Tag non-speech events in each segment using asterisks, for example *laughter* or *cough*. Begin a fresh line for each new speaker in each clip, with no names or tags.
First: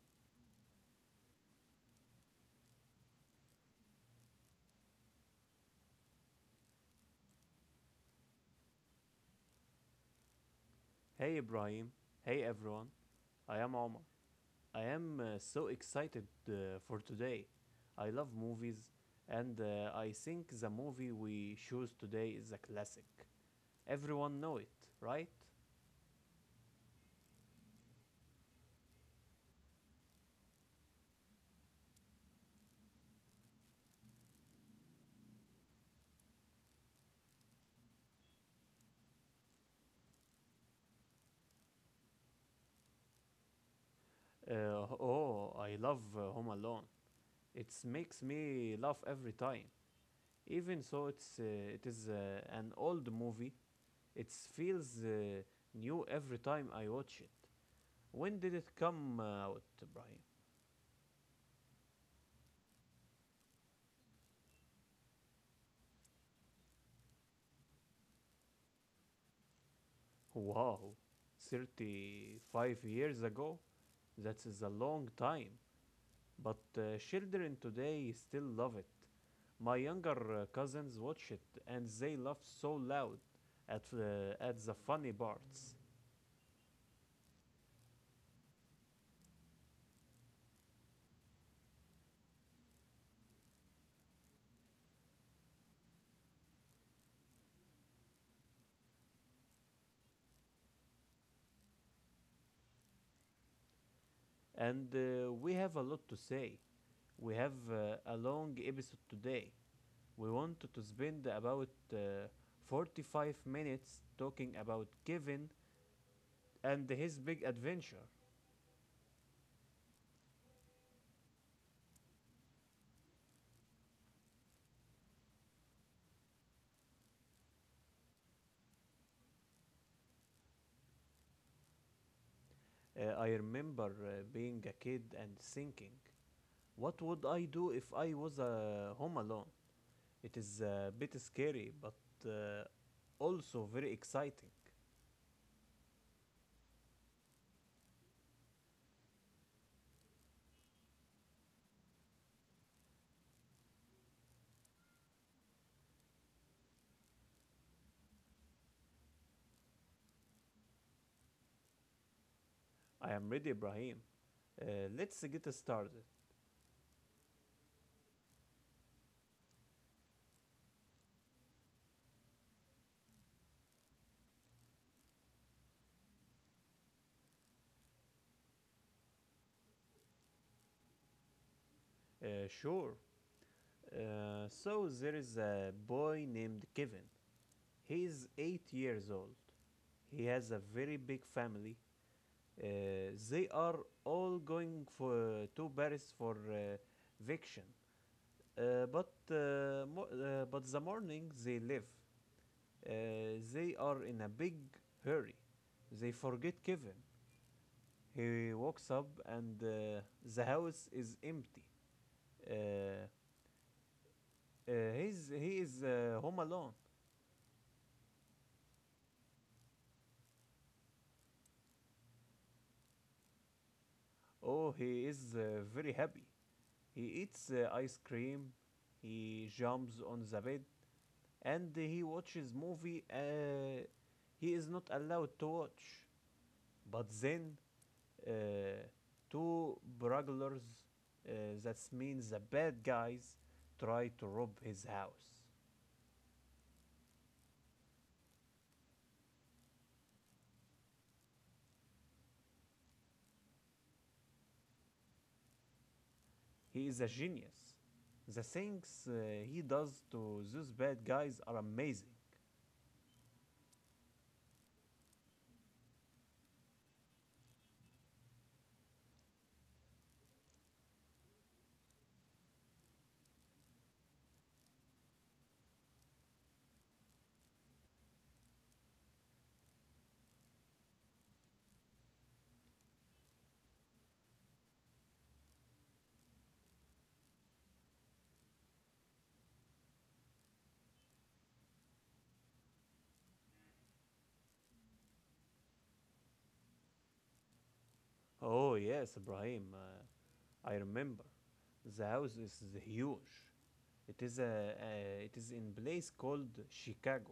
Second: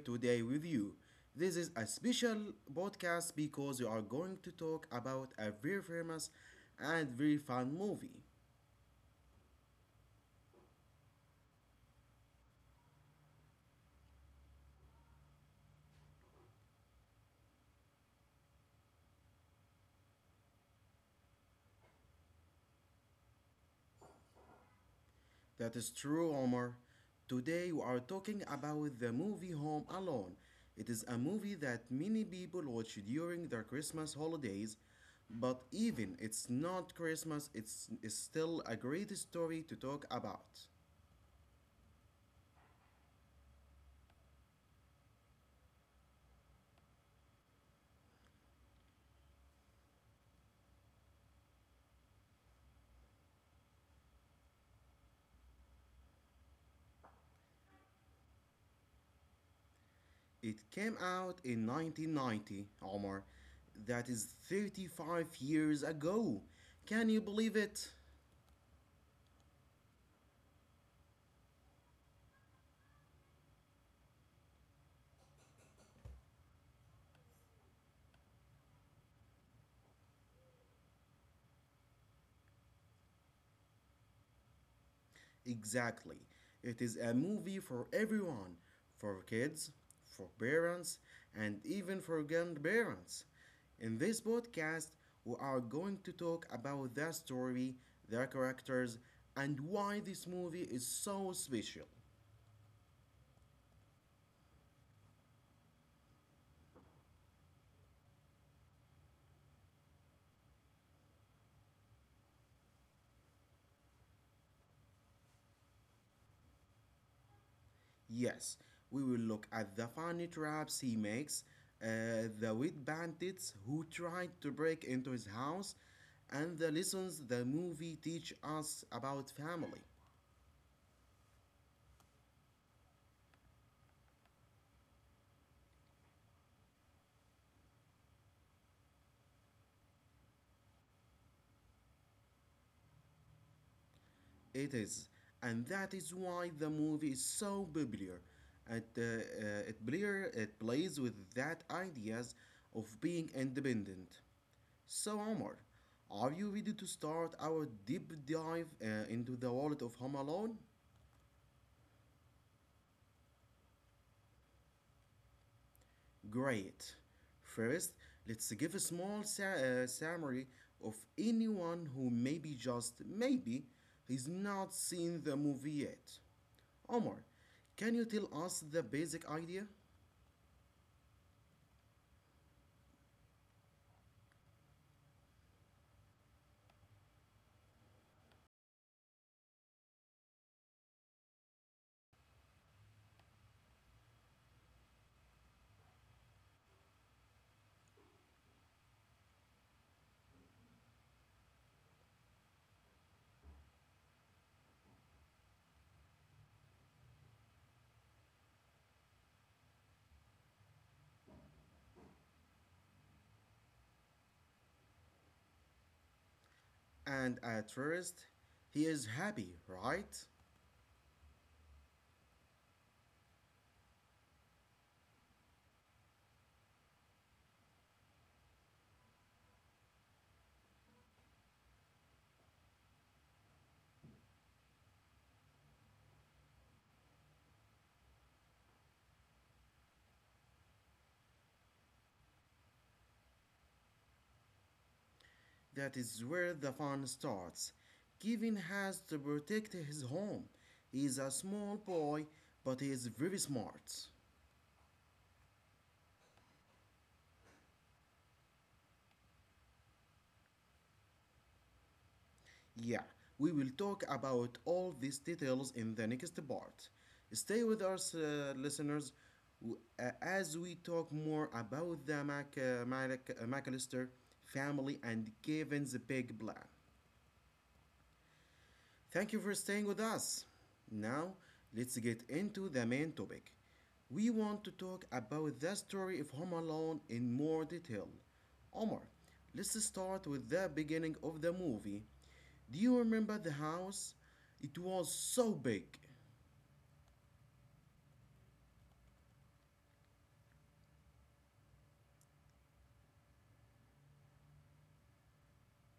today with you. This is a special podcast because we are going to talk about a very famous and very fun movie.
Hey Ibrahim, hey everyone, I am Omar. I am so excited for today. I love movies, and I think the movie we choose today is a classic. Everyone know it, right?
That is true, Omar. Today we are talking about the movie Home Alone. It is a movie that many people watch during their Christmas holidays, but even it's not Christmas, it's still a great story to talk about.
Oh, I love Home Alone. It makes me laugh every time. Even so, it is an old movie. It feels new every time I watch it. When did it come out, Ibrahim?
It came out in 1990, Omar. That is 35 years ago. Can you believe it?
Wow, 35 years ago? That is a long time. But children today still love it. My younger cousins watch it and they laugh so loud at the funny parts.
Exactly. It is a movie for everyone, for kids, for parents, and even for grandparents. In this podcast, we are going to talk about the story, the characters, and why this movie is so special.
And we have a lot to say. We have a long episode today. We want to spend about 45 minutes talking about Kevin and his big adventure.
Yes, we will look at the funny traps he makes, the wit bandits who tried to break into his house, and the lessons the movie teach us about family.
I remember being a kid and thinking, what would I do if I was home alone? It is a bit scary, but uh, also very exciting.
It is, and that is why the movie is so popular. It, uh, it plays with that ideas of being independent. So Omar, are you ready to start our deep dive into the world of Home Alone?
I am ready, Ibrahim. Uh, let's get started.
Great. First, let's give a small summary of anyone who maybe just maybe has not seen the movie yet. Omar, can you tell us the basic idea?
Sure. So there is a boy named Kevin. He is 8 years old. He has a very big family. They are all going for to Paris for vacation. But the morning they leave. They are in a big hurry. They forget Kevin. He wakes up and the house is empty. Uh, uh, he is home alone.
And at first, he is happy, right?
Oh, he is very happy. He eats ice cream. He jumps on the bed and he watches movie. He is not allowed to watch. But then uh, two burglars, uh, that means the bad guys, try to rob his house.
That is where the fun starts. Kevin has to protect his home. He is a small boy, but he is very smart.
He is a genius. The things he does to those bad guys are amazing.
Yeah, we will talk about all these details in the next part. Stay with us, listeners, as we talk more about the McAllister family and Kevin's big plan. Thank you for staying with us. Now, let's get into the main topic. We want to talk about the story of Home Alone in more detail. Omar, let's start with the beginning of the movie. Do you remember the house? It was so big.
Oh, yes, Ibrahim, I remember. The house is huge. It is in place called Chicago.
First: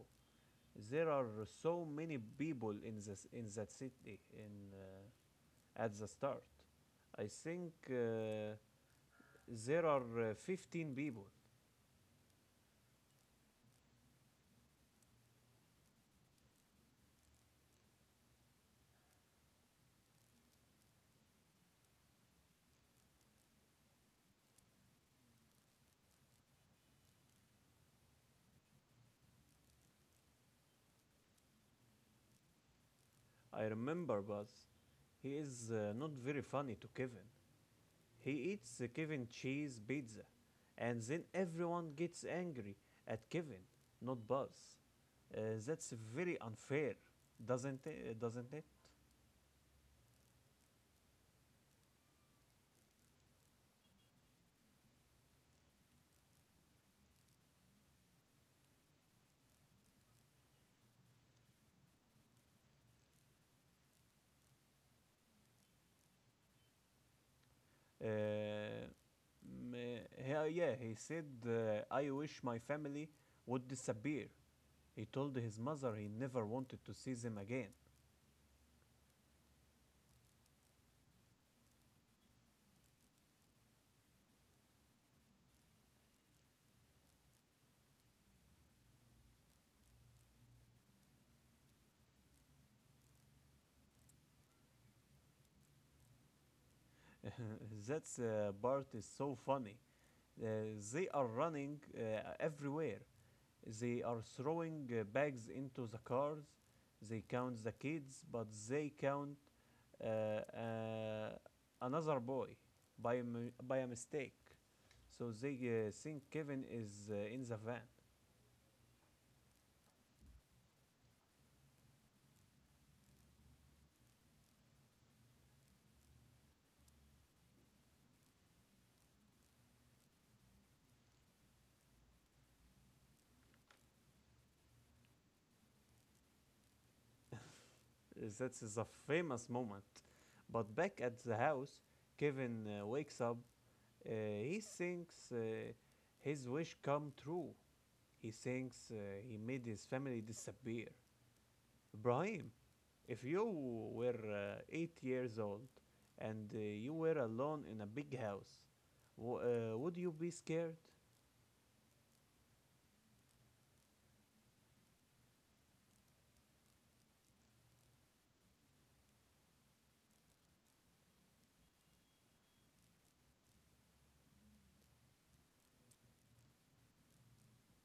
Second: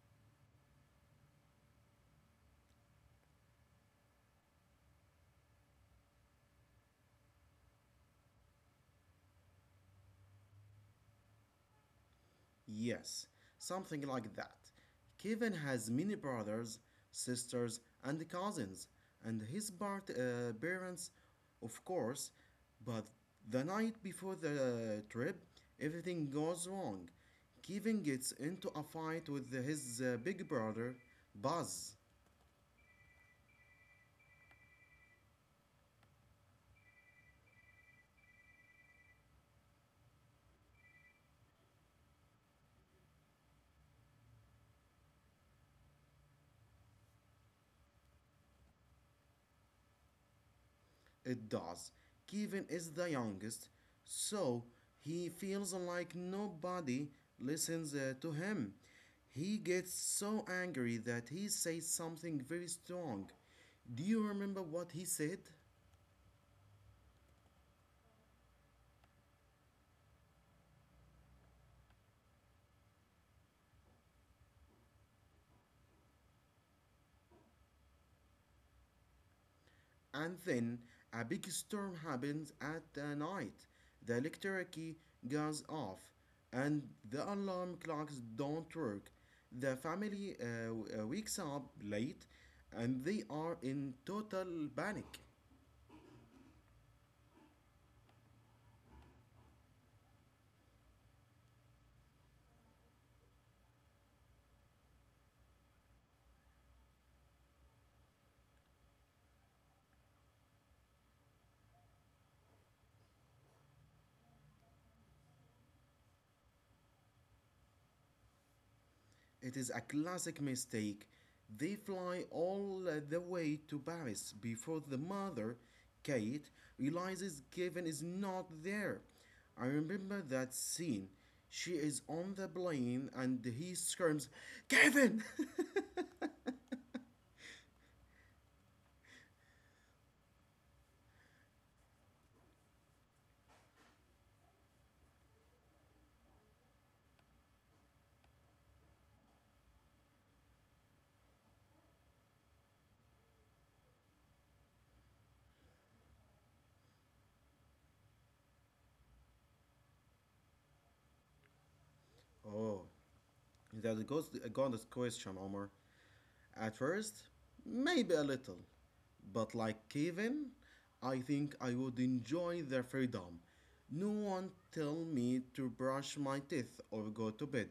There are so many people in that city, at the start. I think there are 15 people.
Yes, something like that. Kevin has many brothers, sisters, and cousins, and his parents, of course. But the night before the trip, everything goes wrong. Kevin gets into a fight with his big brother, Buzz.
I remember Buzz. He is not very funny to Kevin. He eats the Kevin cheese pizza, and then everyone gets angry at Kevin, not Buzz. Uh, that's very unfair, doesn't it?
It does. Kevin is the youngest, so he feels like nobody listens to him. He gets so angry that he says something very strong. Do you remember what he said?
Uh, yeah, yeah, he said, I wish my family would disappear. He told his mother he never wanted to see them again.
And then a big storm happens at the night. The electricity goes off, and the alarm clocks don't work. The family wakes up late, and they are in total panic.
*laughs* That's part is so funny. Uh, they are running everywhere. They are throwing bags into the cars. They count the kids, but they count uh, uh, another boy by a mistake. So they think Kevin is in the van.
It is a classic mistake. They fly all the way to Paris before the mother, Kate, realizes Kevin is not there. I remember that scene. She is on the plane and he screams, Kevin! *laughs*
That is a famous moment. But back at the house, Kevin wakes up. Uh, he thinks his wish come true. He thinks he made his family disappear. Ibrahim, if you were 8 years old and you were alone in a big house, would you be scared?
Oh, that goes, got this question, Omar. At first, maybe a little, but like Kevin, I think I would enjoy the freedom. No one tell me to brush my teeth or go to bed.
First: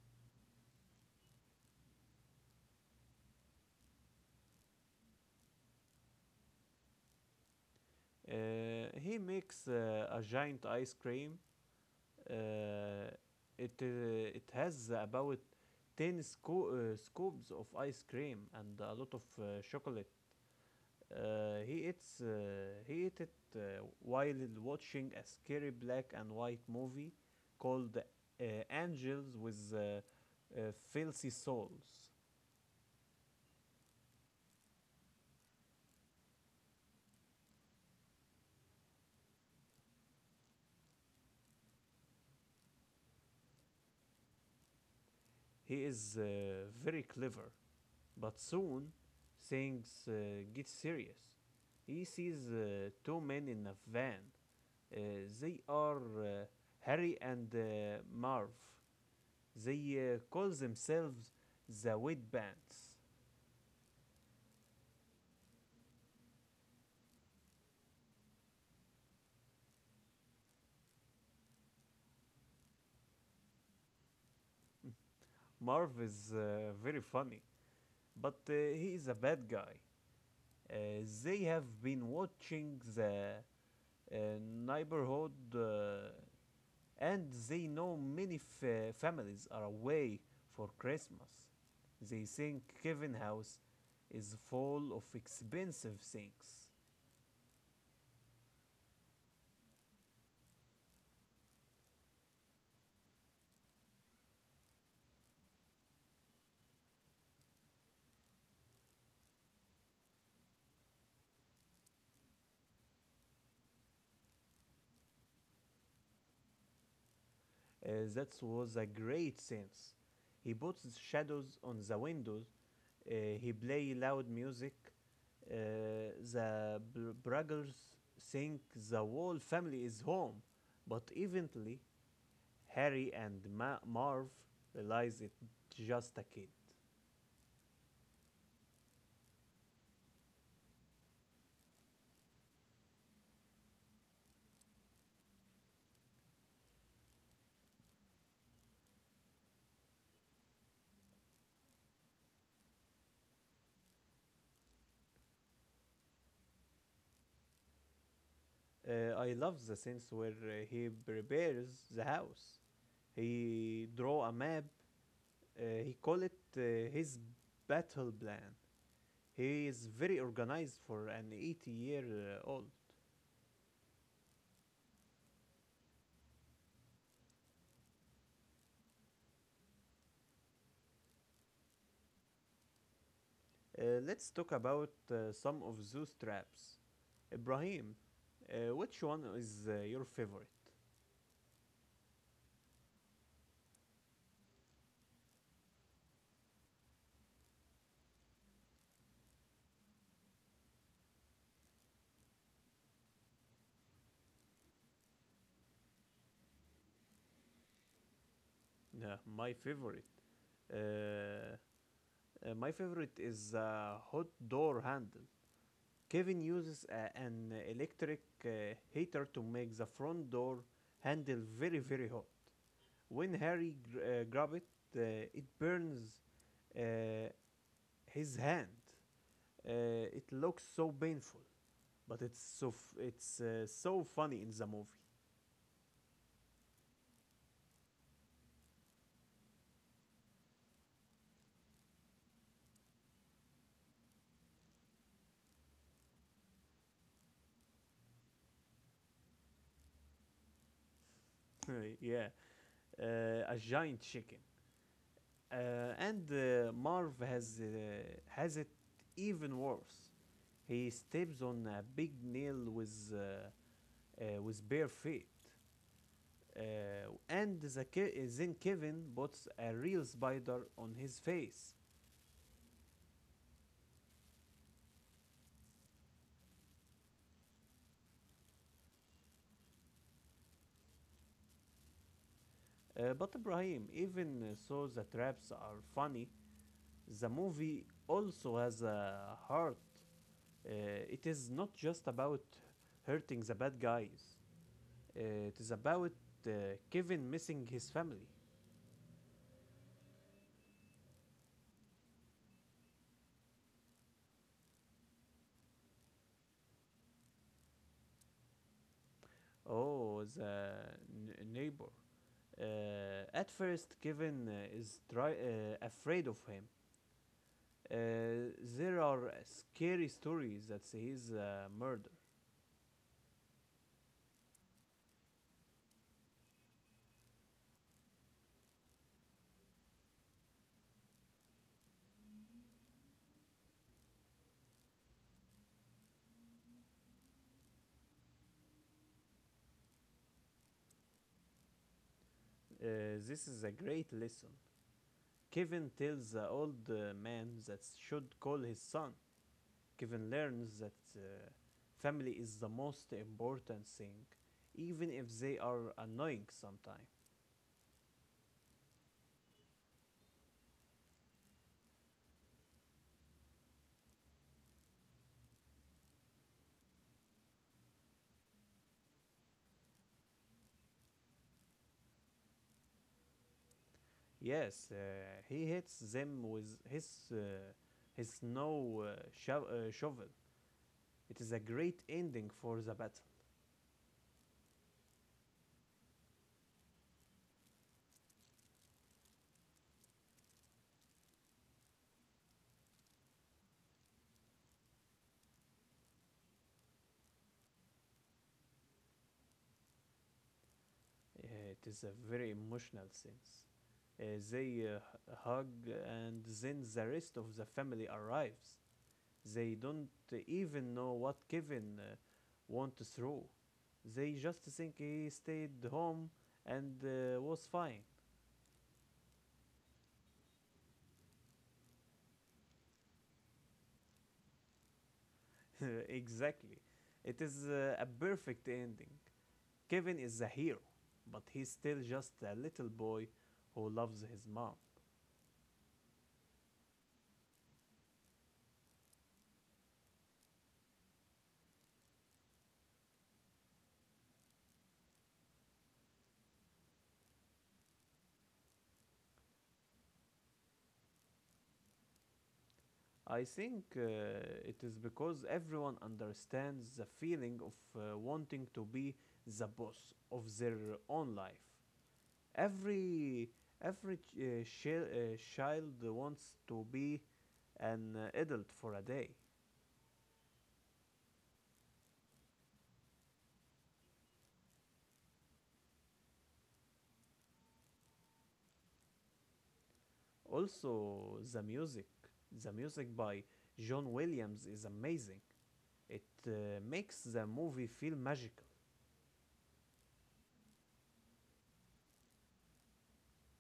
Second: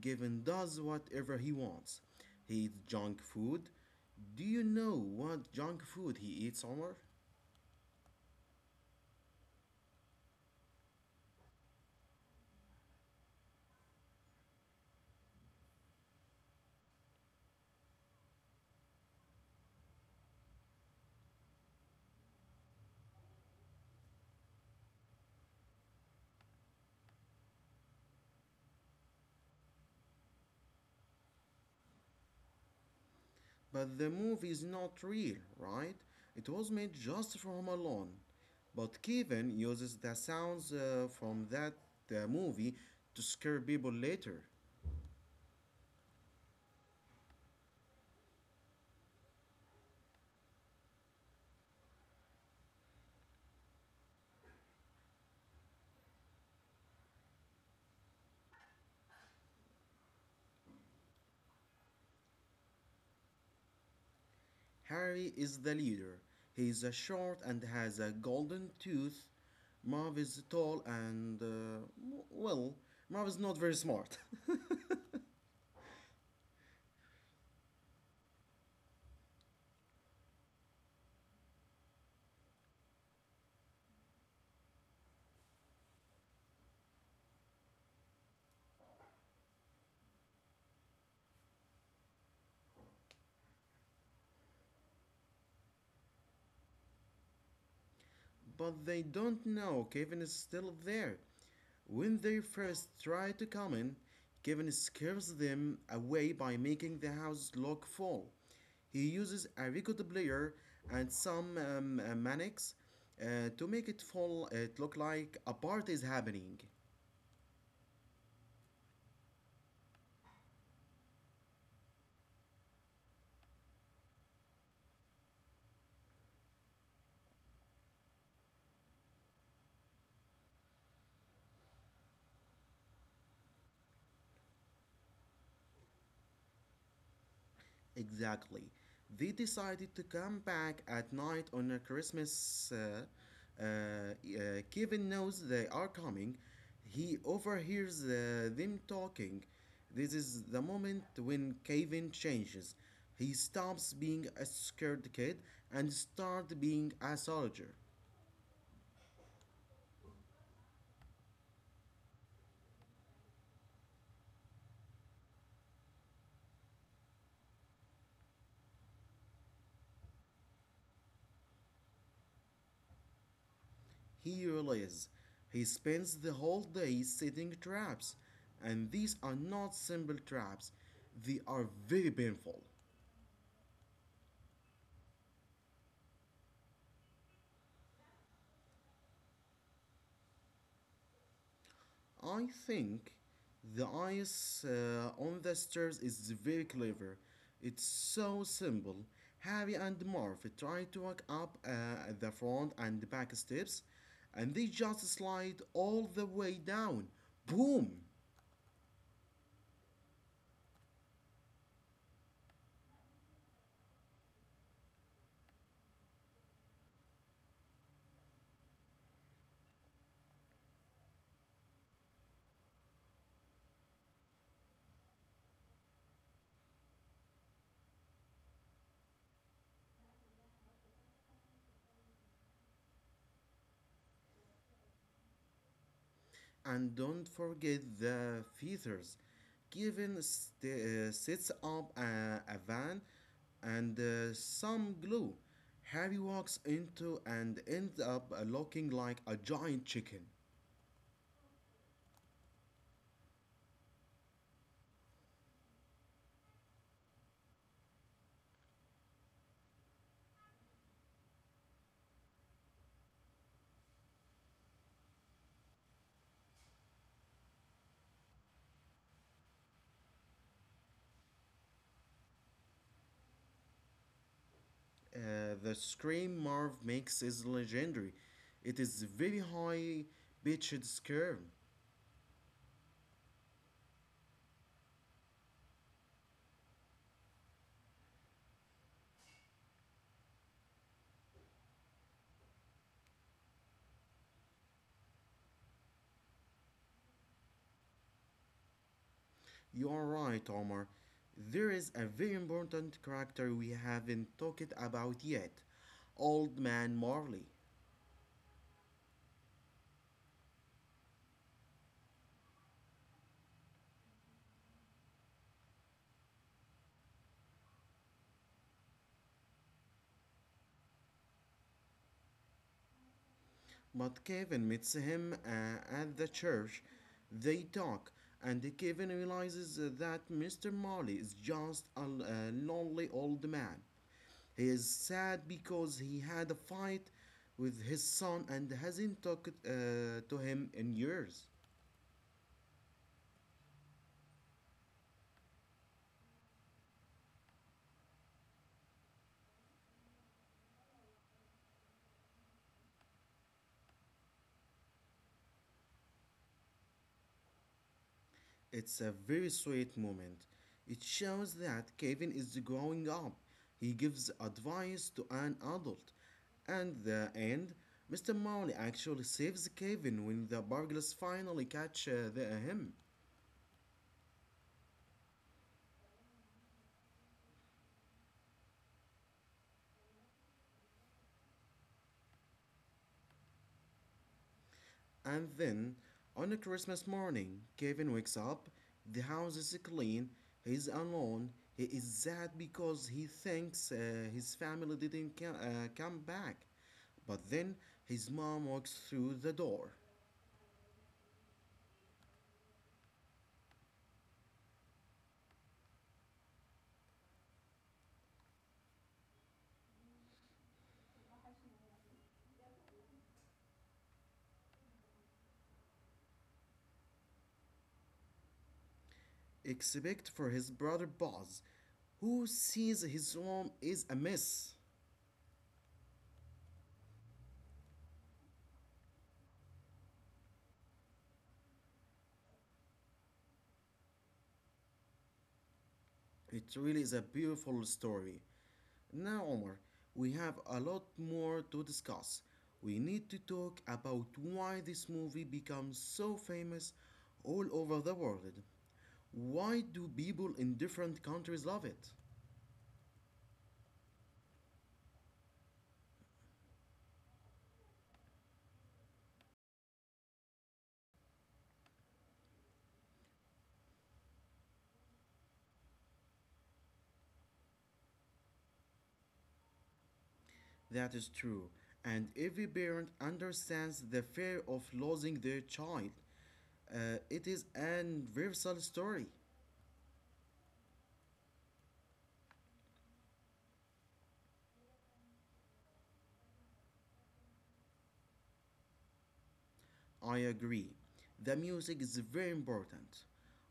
Kevin does whatever he wants. He eats junk food. Do you know what junk food he eats, Omar?
Uh, he makes a giant ice cream. Uh, it, it has about 10 scoops of ice cream and a lot of chocolate. Uh, he eats, uh, he ate it while watching a scary black and white movie called Angels with uh, Filthy Souls.
But the movie is not real, right? It was made just for Home Alone. But Kevin uses the sounds from that movie to scare people later.
He is very clever, but soon things get serious. He sees two men in a van. Uh, they are Harry and Marv. They call themselves the Wet Bands.
Harry is the leader. He is short and has a golden tooth. Marv is tall and, well, Marv is not very smart. *laughs*
Marv is very funny. But he is a bad guy. They have been watching the neighborhood, and they know many families are away for Christmas. They think Kevin House is full of expensive things.
But they don't know Kevin is still there. When they first try to come in, Kevin scares them away by making the house lock fall. He uses a record player and some manics to make it fall. It look like a party is happening.
That was a great sense. He puts shadows on the windows. Uh, he play loud music. Uh, the brothers think the whole family is home, but eventually Harry and Marv realize it's just a kid.
Exactly. They decided to come back at night on a Christmas. Uh, Kevin knows they are coming. He overhears them talking. This is the moment when Kevin changes. He stops being a scared kid and starts being a soldier.
I love the scenes where he prepares the house. He draw a map. He call it his battle plan. He is very organized for an 80 year old.
He realizes he spends the whole day setting traps, and these are not simple traps, they are very painful.
Let's talk about some of those traps. Ibrahim, which one is your favorite?
I think the ice on the stairs is very clever. It's so simple. Harry and Marv try to walk up the front and back steps, and they just slide all the way down. Boom!
Uh, my favorite. Uh, my favorite is a hot door handle. Kevin uses an electric heater to make the front door handle very, very hot. When Harry grabs it, uh, it burns uh, his hand. It looks so painful, but it's so funny in the movie.
And don't forget the feathers. Kevin sets up a van and some glue. Harry walks into and ends up looking like a giant chicken.
*laughs* Yeah, a giant chicken, and Marv has it even worse. He steps on a big nail with bare feet, uh, and then Kevin puts a real spider on his face.
The scream Marv makes is legendary. It is very high pitched scream.
But Ibrahim, even though the traps are funny, the movie also has a heart. Uh, it is not just about hurting the bad guys. It is about uh, Kevin missing his family.
You are right, Omar. There is a very important character we haven't talked about yet, Old Man Marley.
Oh, the neighbor. At first, Kevin is afraid of him. Uh, there are scary stories that he's murdered.
But Kevin meets him at the church. They talk, and Kevin realizes that Mr. Marley is just a lonely old man. He is sad because he had a fight with his son and hasn't talked to him in years.
This is a great lesson. Kevin tells the old man that should call his son. Kevin learns that family is the most important thing, even if they are annoying sometimes.
It's a very sweet moment. It shows that Kevin is growing up. He gives advice to an adult. And the end, Mr. Mowley actually saves Kevin when the burglars finally catch him.
Yes, he hits them with his snow shovel. It is a great ending for the battle.
And then, on a Christmas morning, Kevin wakes up. The house is clean. He's alone. He is sad because he thinks his family didn't come back. But then his mom walks through the door,
Uh, it is a very emotional scene. They hug, and then the rest of the family arrives. They don't even know what Kevin went through. They just think he stayed home and was fine.
except for his brother Buzz, who sees his home is a mess.
*laughs* Exactly. It is a perfect ending. Kevin is a hero, but he's still just a little boy who loves his mom.
It really is a beautiful story. Now, Omar, we have a lot more to discuss. We need to talk about why this movie becomes so famous all over the world. Why do people in different countries love it?
I think it is because everyone understands the feeling of wanting to be the boss of their own life. Every every child wants to be an adult for a day.
That is true, and every parent understands the fear of losing their child. It is an universal story.
Also, the music by John Williams is amazing. It makes the movie feel magical.
I agree. The music is very important.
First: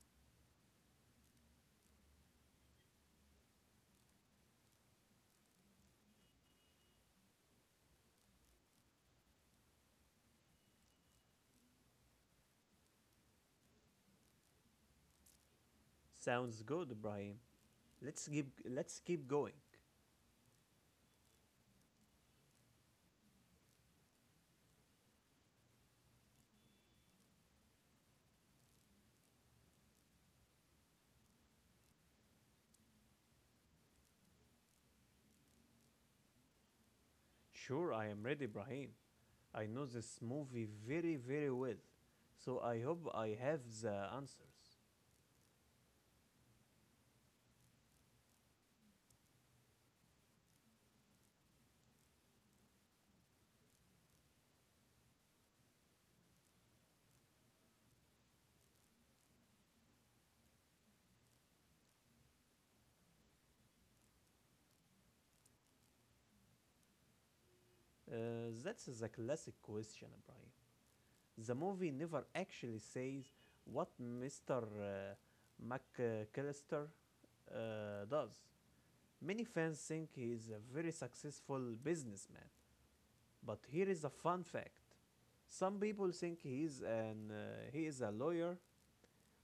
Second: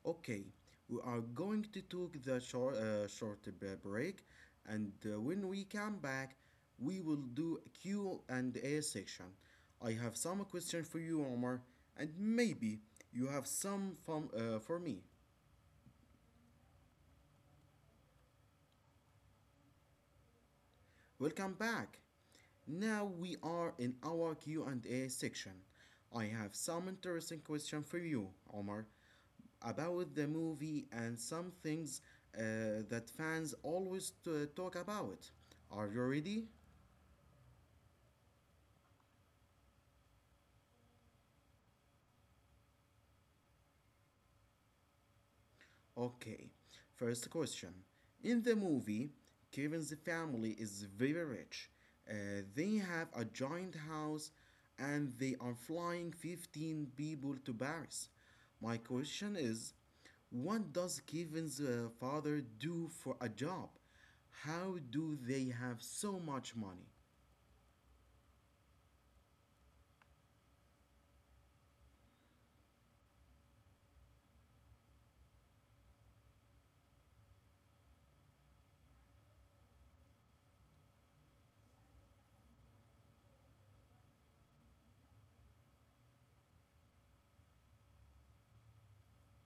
Okay, we are going to take the break, and when we come back, we will do a Q and A section. I have some question for you, Omar, and maybe you have some for me.
Sounds good, Brahim. Let's keep going.
Welcome back. Now we are in our Q and A section. I have some interesting question for you, Omar, about the movie and some things uh, that fans always talk about. Are you ready?
Sure, I am ready, Brahim. I know this movie very very well, so I hope I have the answers.
Okay. First question. In the movie, Kevin's family is very rich. They have a giant house and they are flying 15 people to Paris. My question is, what does Kevin's father do for a job? How do they have so much money?
Uh, that's the classic question, Brahim. The movie never actually says what Mr. McCallister does. Many fans think he is a very successful businessman, but here is a fun fact. Some people think he is a lawyer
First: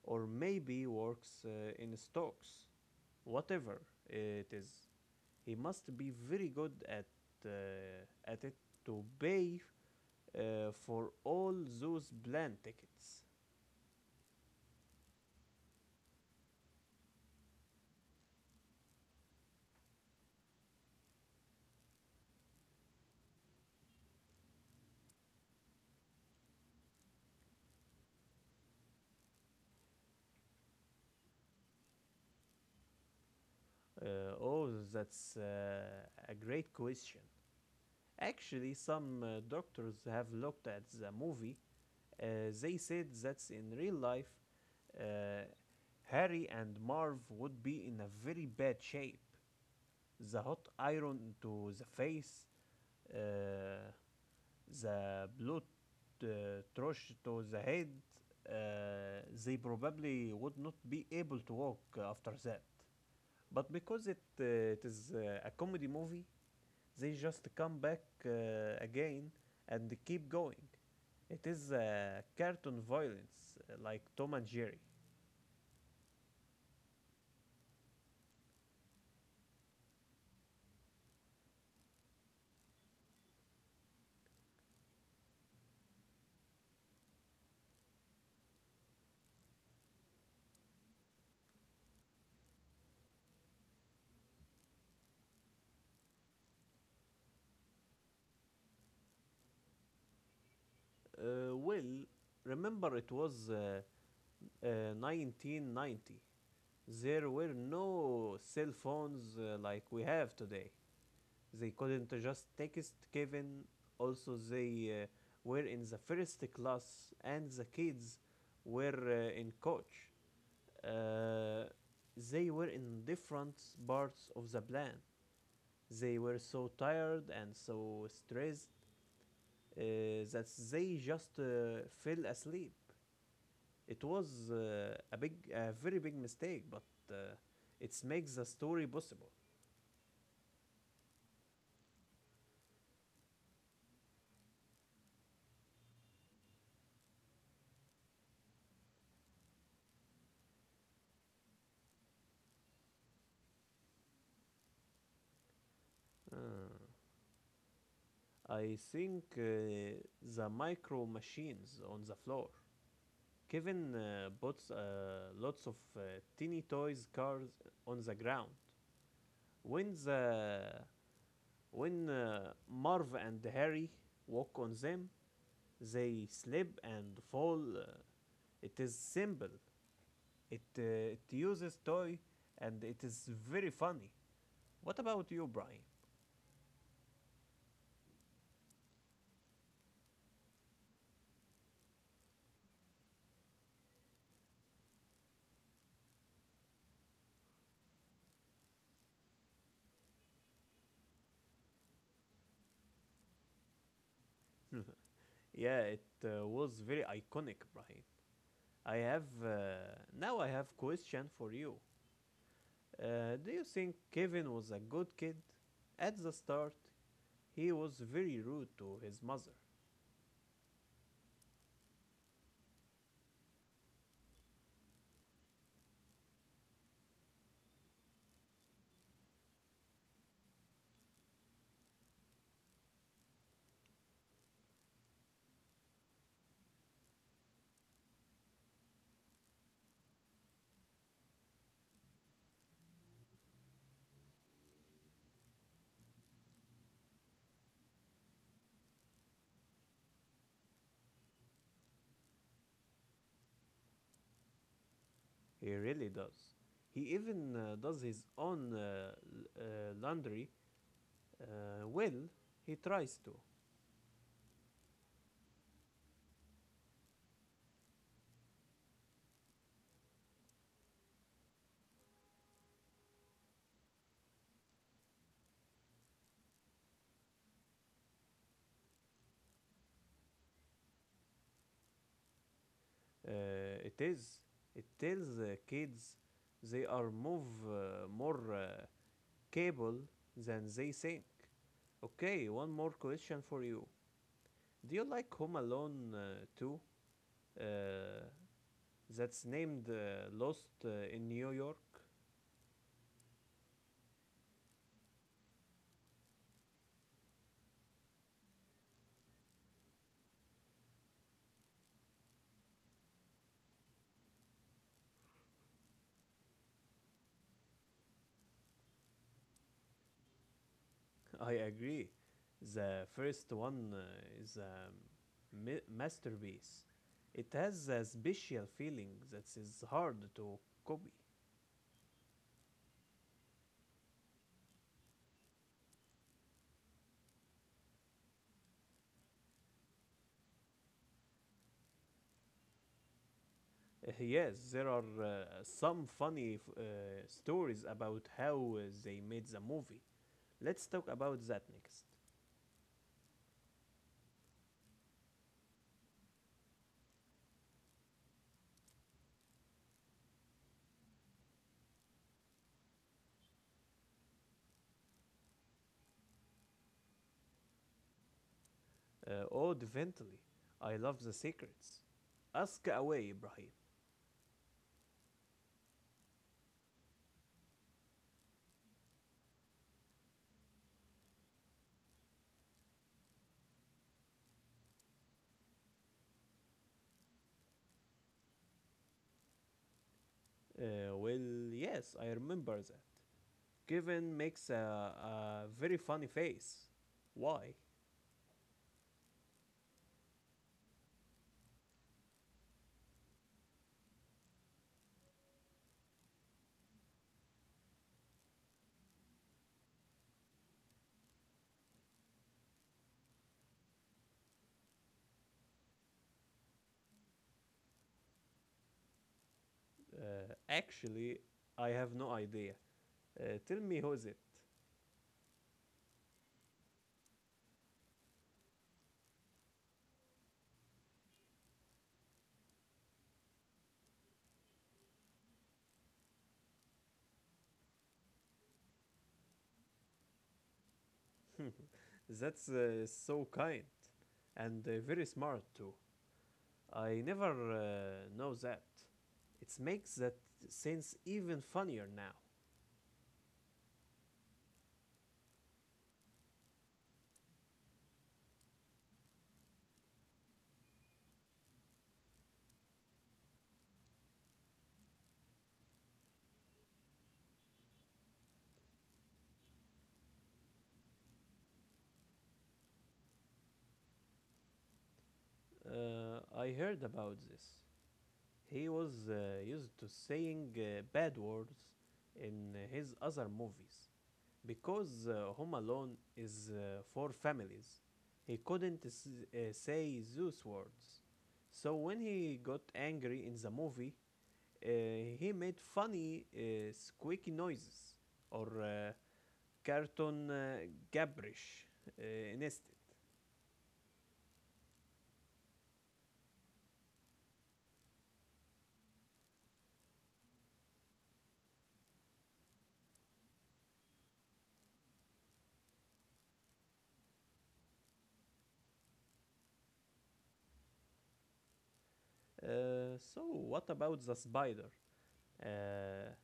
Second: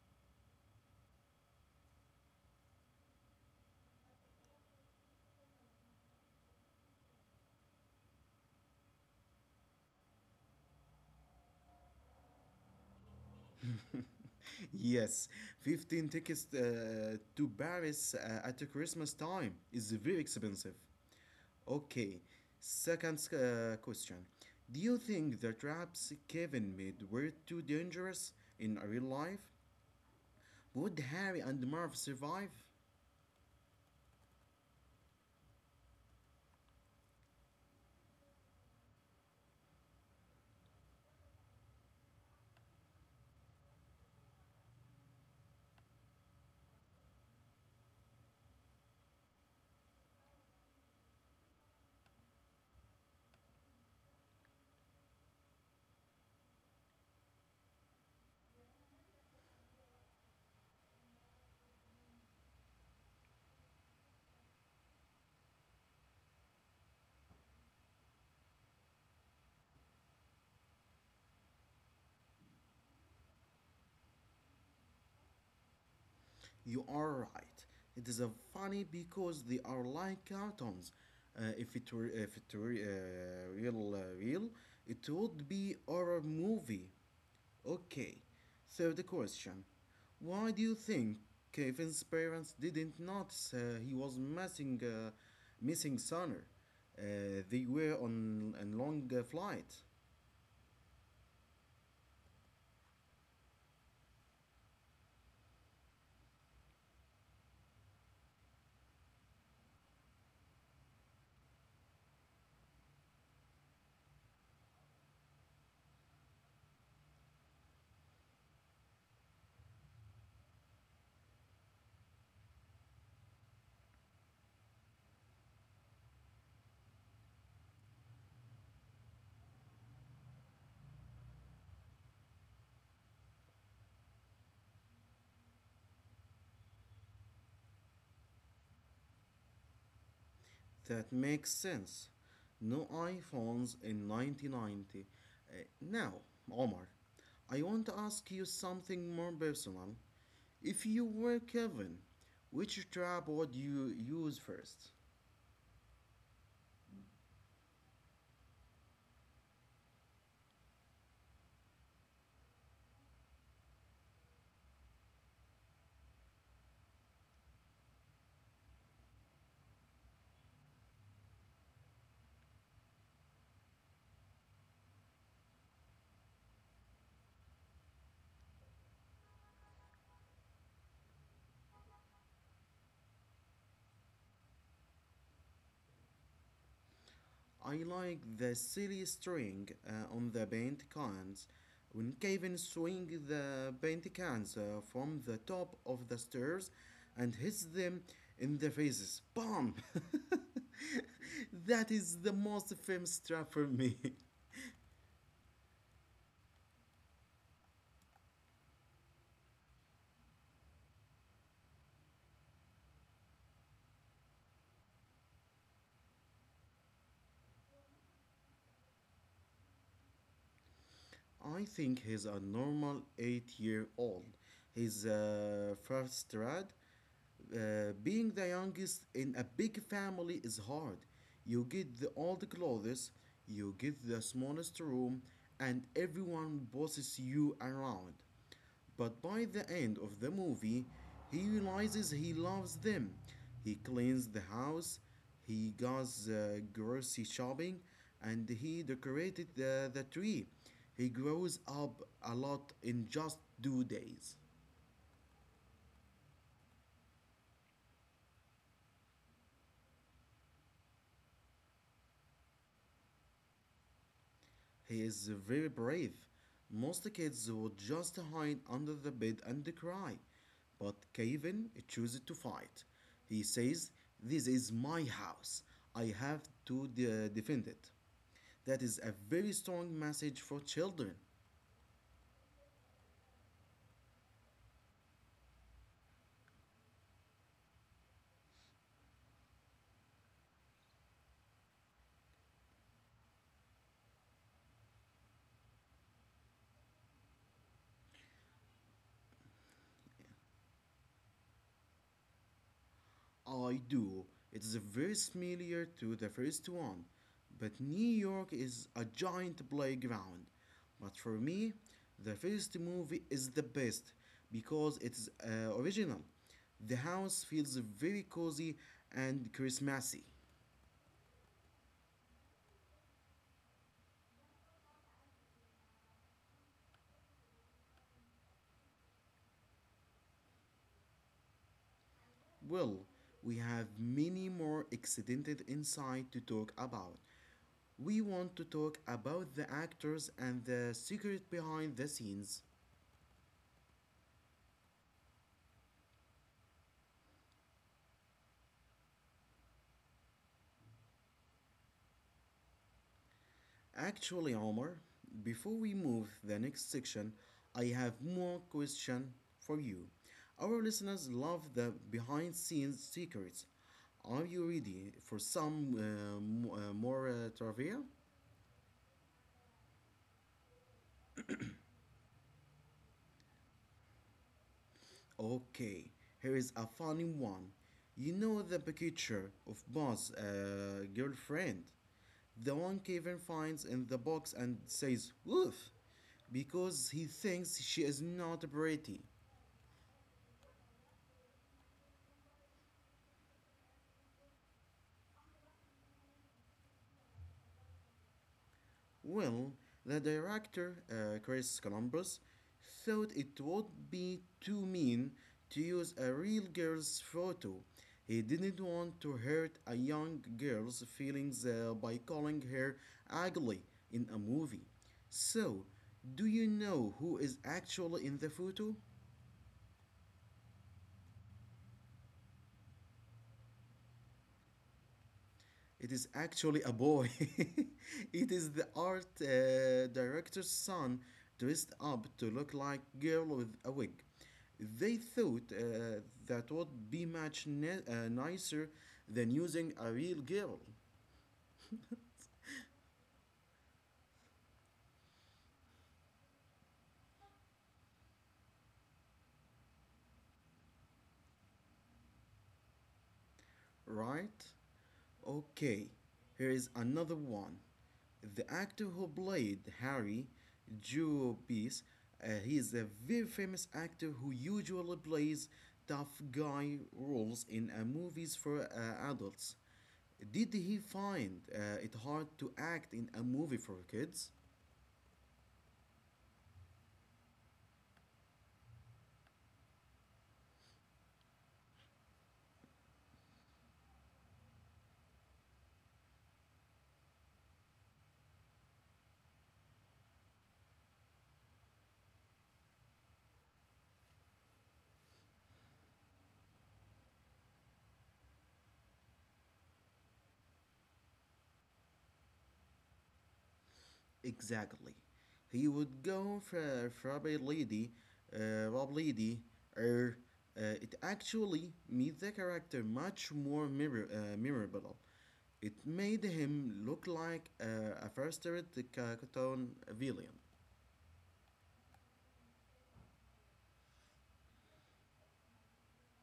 or maybe works in stocks. Whatever it is, he must be very good uh, at it to pay for all those plane tickets.
Yes, 15 tickets to Paris at the Christmas time is very expensive. Okay, second question. Do you think the traps Kevin made were too dangerous in real life? Would Harry and Marv survive?
Uh, oh, that's a great question. Actually, some doctors have looked at the movie. They said that in real life, uh, Harry and Marv would be in a very bad shape. The hot iron to the face, uh, the blood thrush to the head, they probably would not be able to walk after that. But because it is a comedy movie, they just come back again and keep going. It is cartoon violence, like Tom and Jerry.
You are right. It is a funny because they are like cartoons. If it were real real, it would be horror movie. Okay, so the question, why do you think Kevin's parents didn't notice he was missing Sonner? They were on a long flight.
Well, remember it was 1990. There were no cell phones like we have today. They couldn't just text Kevin. Also, they were in the first class, and the kids were in coach. Uh, they were in different parts of the plan. They were so tired and so stressed uh, that they just fell asleep. It was a very big mistake, but uh, it makes the story possible.
That makes sense. No iPhones in 1990. Now, Omar, I want to ask you something more personal. If you were Kevin, which trap would you use first?
Uh, I think the micro machines on the floor. Kevin puts lots of teeny toys cars on the ground. When the When Marv and Harry walk on them, they slip and fall. It is simple. It it uses toy and it is very funny. What about you, Brian?
I like the silly string on the paint cans. When Kevin swings the paint cans from the top of the stairs and hits them in the faces, BAM! *laughs* That is the most famous trap for me. *laughs*
*laughs* Yeah, it was very iconic, Brian. I have Now I have question for you. Do you think Kevin was a good kid? At the start, he was very rude to his mother.
I think he's a normal 8 year old. He's a first grade. Being the youngest in a big family is hard. You get the old clothes, you get the smallest room, and everyone bosses you around. But by the end of the movie, he realizes he loves them. He cleans the house, he goes grocery shopping, and he decorated the tree. He grows up a lot in just 2 days.
He really does. He even does his own uh, laundry. Well, he tries to.
He is very brave. Most kids would just hide under the bed and cry. But Kevin chooses to fight. He says, this is my house. I have to defend it. That is a very strong message for children.
It is. It tells kids they are move more cable than they think. Okay, one more question for you. Do you like Home Alone too? Uh, that's named Lost in New York.
I do. It's very similar to the first one, but New York is a giant playground. But for me, the first movie is the best because it's original. The house feels very cozy and Christmassy.
*laughs* I agree. The first one is a masterpiece. It has a special feeling that is hard to copy.
Well, we have many more accidented inside to talk about. We want to talk about the actors and the secret behind the scenes.
Yes, there are some funny stories about how they made the movie. Let's talk about that next.
Actually, Omar, before we move the next section, I have more question for you. Our listeners love the behind scenes secrets. Are you ready for some more trivia?
Oh, Ventily, I love the secrets. Ask away, Ibrahim.
Okay, here is a funny one. You know the picture of Buzz' girlfriend, the one Kevin finds in the box and says "woof" because he thinks she is not pretty.
Well, yes, I remember that. Kevin makes a very funny face. Why?
Well, the director, Chris Columbus, thought it would be too mean to use a real girl's photo. He didn't want to hurt a young girl's feelings by calling her ugly in a movie. So, do you know who is actually in the photo?
Actually, I have no idea. Tell me who is it?
It is actually a boy. *laughs* It is the art director's son dressed up to look like girl with a wig. They thought that would be much nicer than using a real girl.
*laughs* That's so kind and very smart too. I never know that. It makes that sense even funnier now.
Right? Okay, here is another one. The actor who played Harry Jewbies, he is a very famous actor who usually plays tough guy roles in movies for adults. Did he find it hard to act in a movie for kids?
I heard about this. He was used to saying bad words in his other movies, because Home Alone is for families. He couldn't say those words. So when he got angry in the movie, uh, he made funny squeaky noises or cartoon gibberish uh, instead.
Exactly. He would go for Robert Lady, Rob Lady, or it actually made the character much more memorable. It made him look like a frustrated cartoon villain.
So what about the spider? Uh,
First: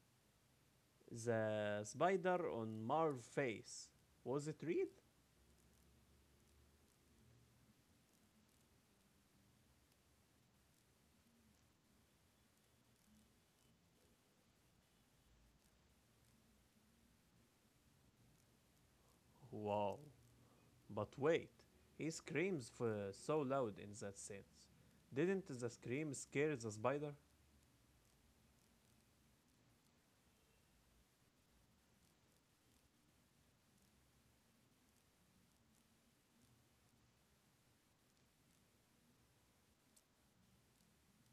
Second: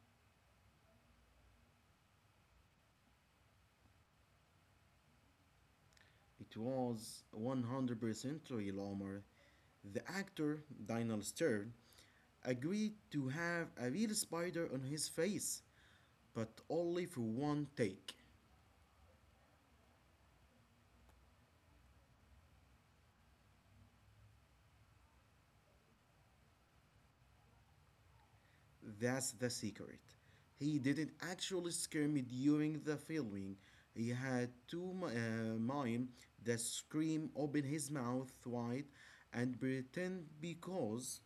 the spider on Marv's face. Was it real?
It was 100% real armor. The actor, Daniel Stern, agreed to have a real spider on his face, but only for one take.
Wow. But wait, he screams so loud in that sense. Didn't the scream scare the spider?
That's the secret. He didn't actually scare me during the filming. He had to mime the scream, open his mouth wide, and pretend because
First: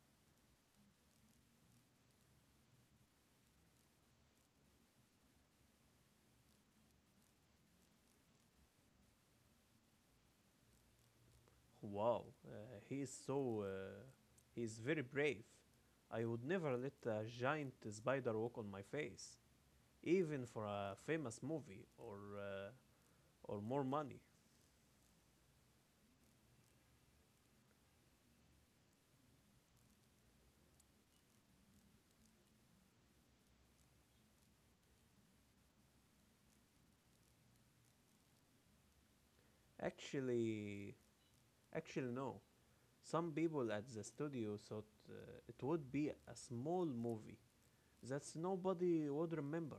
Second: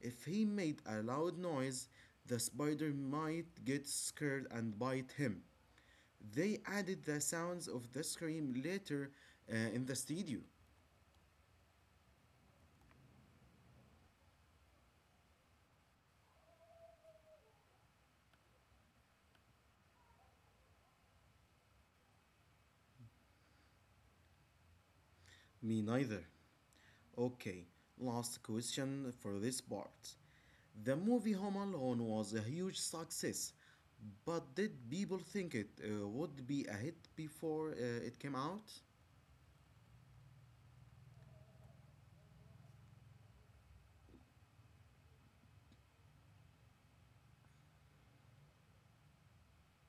if he made a loud noise, the spider might get scared and bite him. They added the sounds of the scream later in the studio.
Wow, he is so. He is very brave. I would never let a giant spider walk on my face, even for a famous movie or more money.
Me neither. Okay, last question for this part. The movie Home Alone was a huge success, but did people think it would be a hit before it came out?
Actually, actually, no. Some people at the studio thought it would be a small movie that nobody would remember.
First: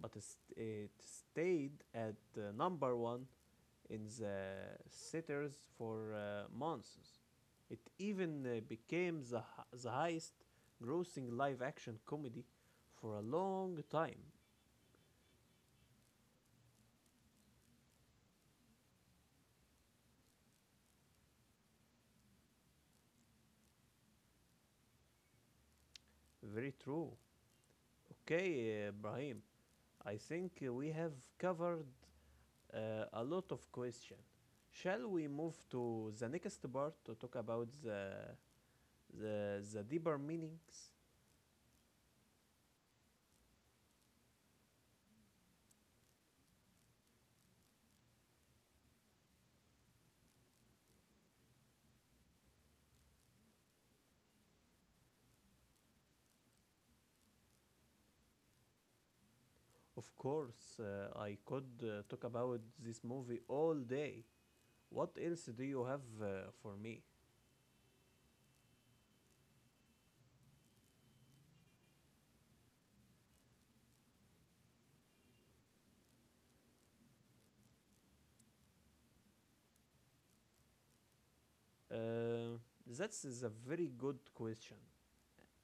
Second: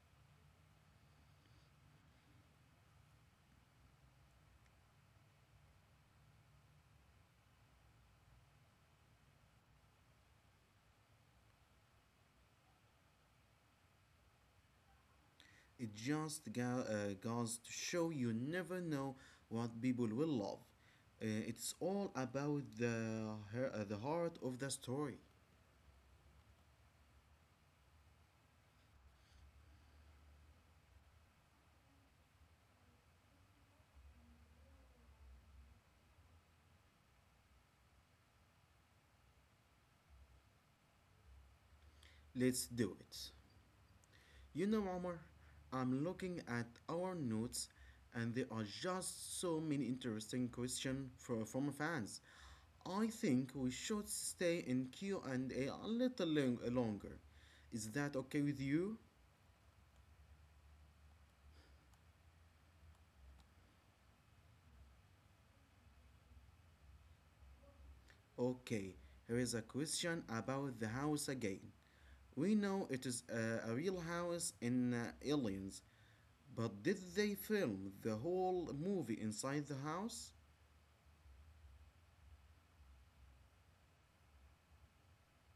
But it stayed at the number one in the sitters for months. It even became the highest grossing live action comedy for a long time.
It just goes to show you never know what people will love. It's all about the heart of the story.
Very true. Okay, Ibrahim, I think we have covered uh, a lot of questions. Shall we move to the next part to talk about the deeper meanings?
Let's do it. You know, Omar, I'm looking at our notes and there are just so many interesting questions from fans. I think we should stay in Q&A a little longer. Is that okay with you?
Of course, I could talk about this movie all day. What else do you have for me?
Okay, here is a question about the house again. We know it is a real house in Aliens, but did they film the whole movie inside the house?
Uh, that is a very good question.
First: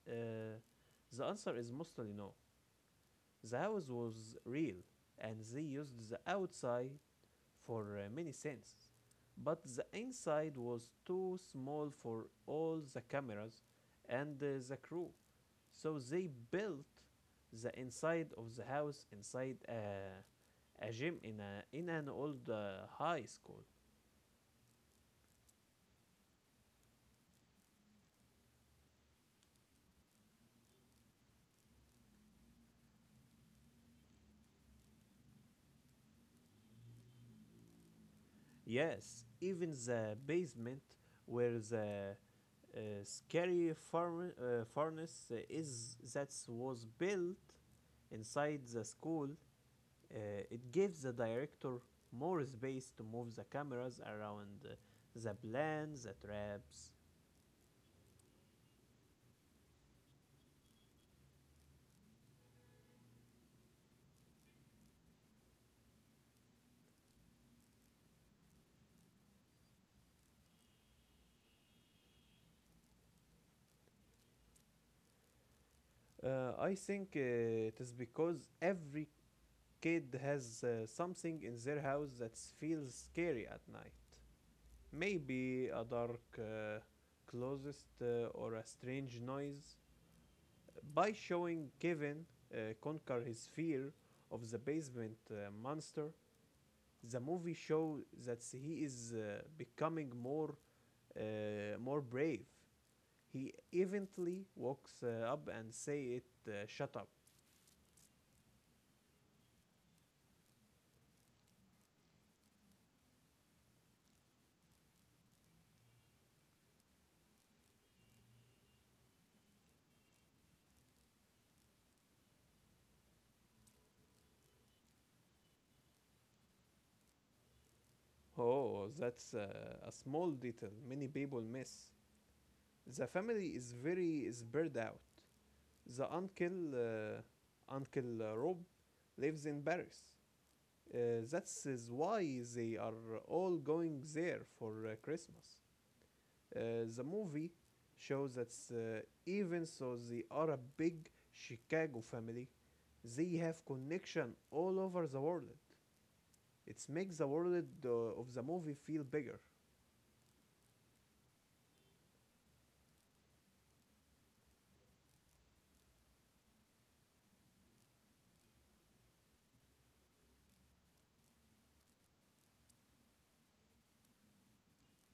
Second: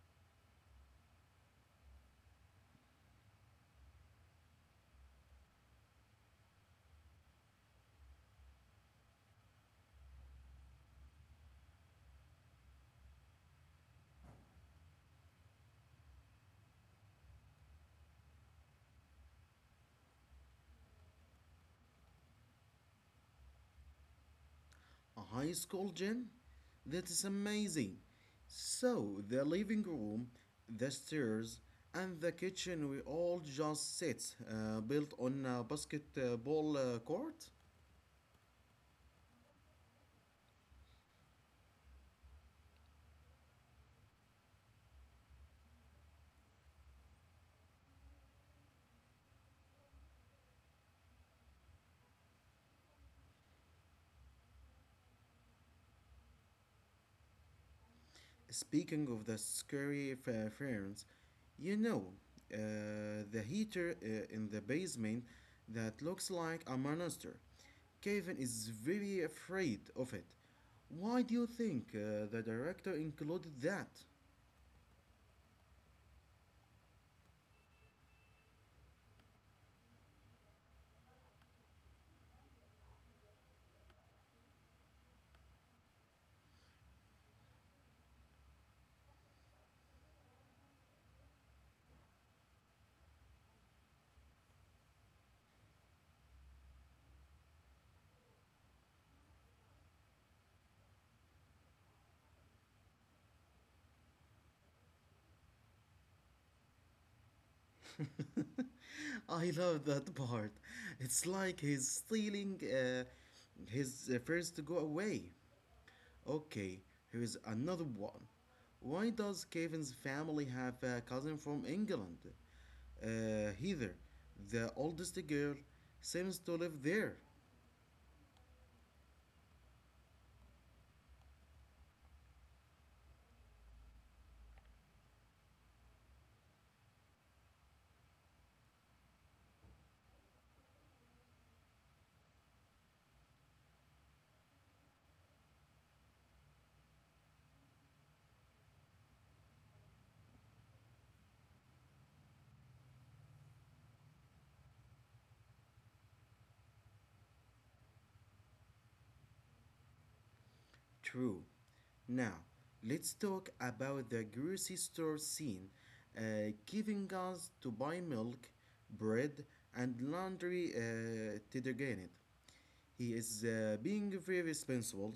Uh, the answer is mostly no. The house was real, and they used the outside for many scenes. But the inside was too small for all the cameras and the crew. So they built the inside of the house inside a gym in a in an old high school.
A high school gym? That is amazing. So, the living room, the stairs, and the kitchen we all just sit built on a basketball court.
Yes, even the basement where the scary furnace is that was built inside the school. Uh, it gives the director more space to move the cameras around the plans, the traps.
Speaking of the scary ferns, you know, uh, the heater in the basement that looks like a monster. Kevin is very afraid of it. Why do you think the director included that?
I think it is because every kid has something in their house that feels scary at night. Maybe a dark closet or a strange noise. By showing Kevin conquer his fear of the basement monster, the movie shows that he is becoming more more brave. He eventually walks up and say it, "Shut up."
*laughs* I love that part. It's like he's stealing his first to go away. Okay, here is another one. Why does Kevin's family have a cousin from England? Heather, the oldest girl, seems to live there.
Oh, that's a small detail many people miss. The family is very spread out. The uncle, Uncle Rob, lives in Paris. That is why they are all going there for Christmas. The movie shows that even though they are a big Chicago family, they have connection all over the world. It makes the world of the movie feel bigger.
True. Now, let's talk about the grocery store scene, giving us to buy milk, bread, and laundry detergent. He is being very responsible,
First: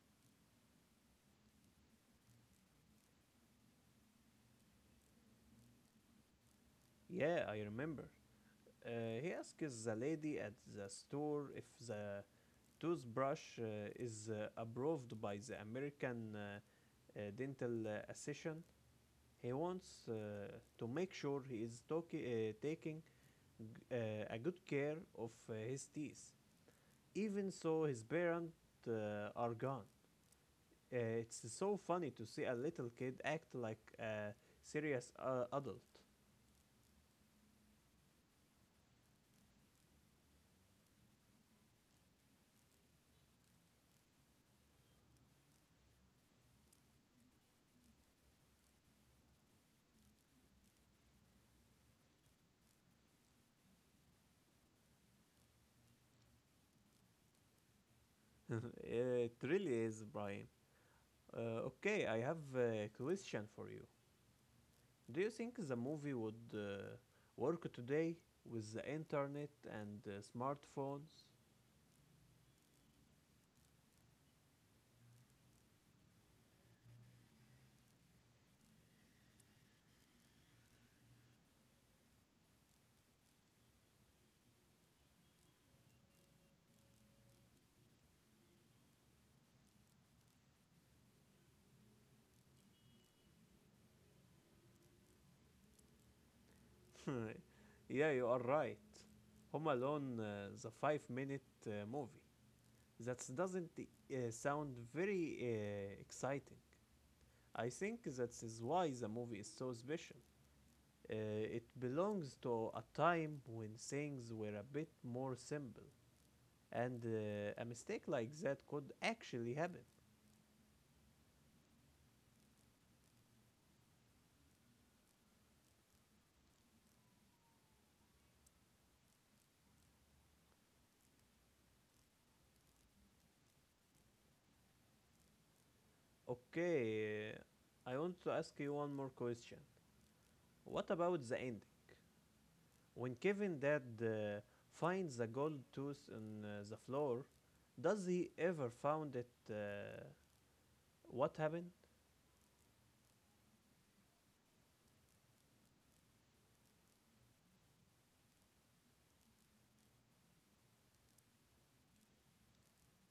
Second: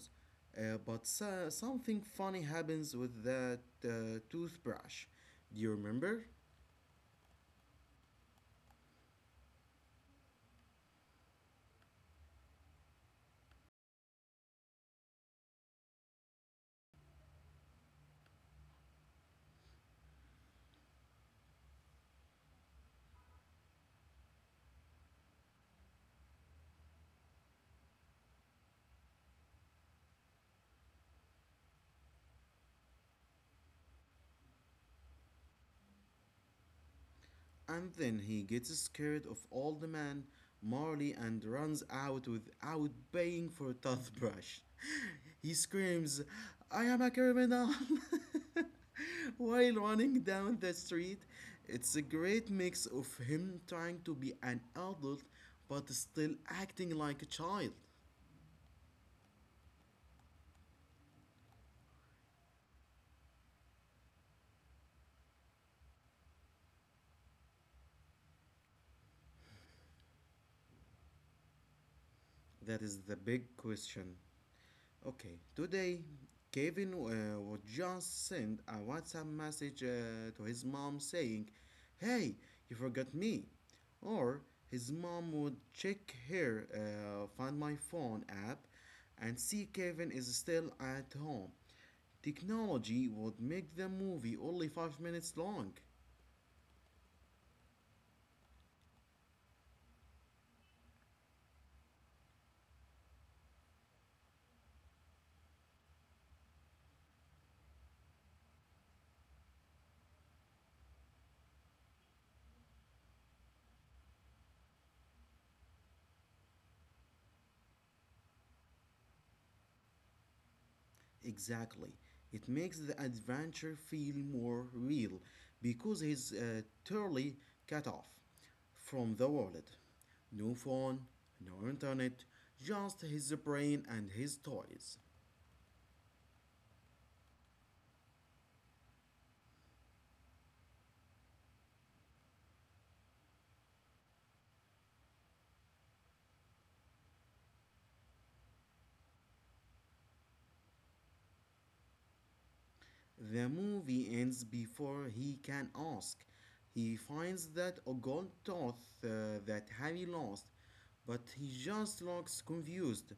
but something funny happens with that toothbrush. Do you remember?
Yeah, I remember. Uh, he asks the lady at the store if the toothbrush is approved by the American Dental Association. He wants to make sure he is taking uh, a good care of his teeth, even so his parents are gone. It's so funny to see a little kid act like a serious adult.
And then he gets scared of old man Marley and runs out without paying for a toothbrush. *laughs* He screams, I am a criminal! *laughs* While running down the street, it's a great mix of him trying to be an adult but still acting like a child.
*laughs* It really is, Brian. Okay, I have a question for you. Do you think the movie would work today with the internet and smartphones?
That is the big question. Okay, today Kevin would just send a WhatsApp message to his mom saying, Hey, you forgot me. Or his mom would check her Find My Phone app and see Kevin is still at home. Technology would make the movie only 5 minutes long.
*laughs* Yeah, you are right. Home Alone, the five-minute movie. That doesn't sound very exciting. I think that is why the movie is so special. It belongs to a time when things were a bit more simple, and a mistake like that could actually happen.
Exactly. It makes the adventure feel more real because he's totally cut off from the world. No phone, no internet, just his brain and his toys.
Okay, I want to ask you one more question. What about the ending? When Kevin dad finds the gold tooth on the floor, does he ever found it? What happened?
The movie ends before he can ask. He finds that a gold tooth that Harry lost, but he just looks confused.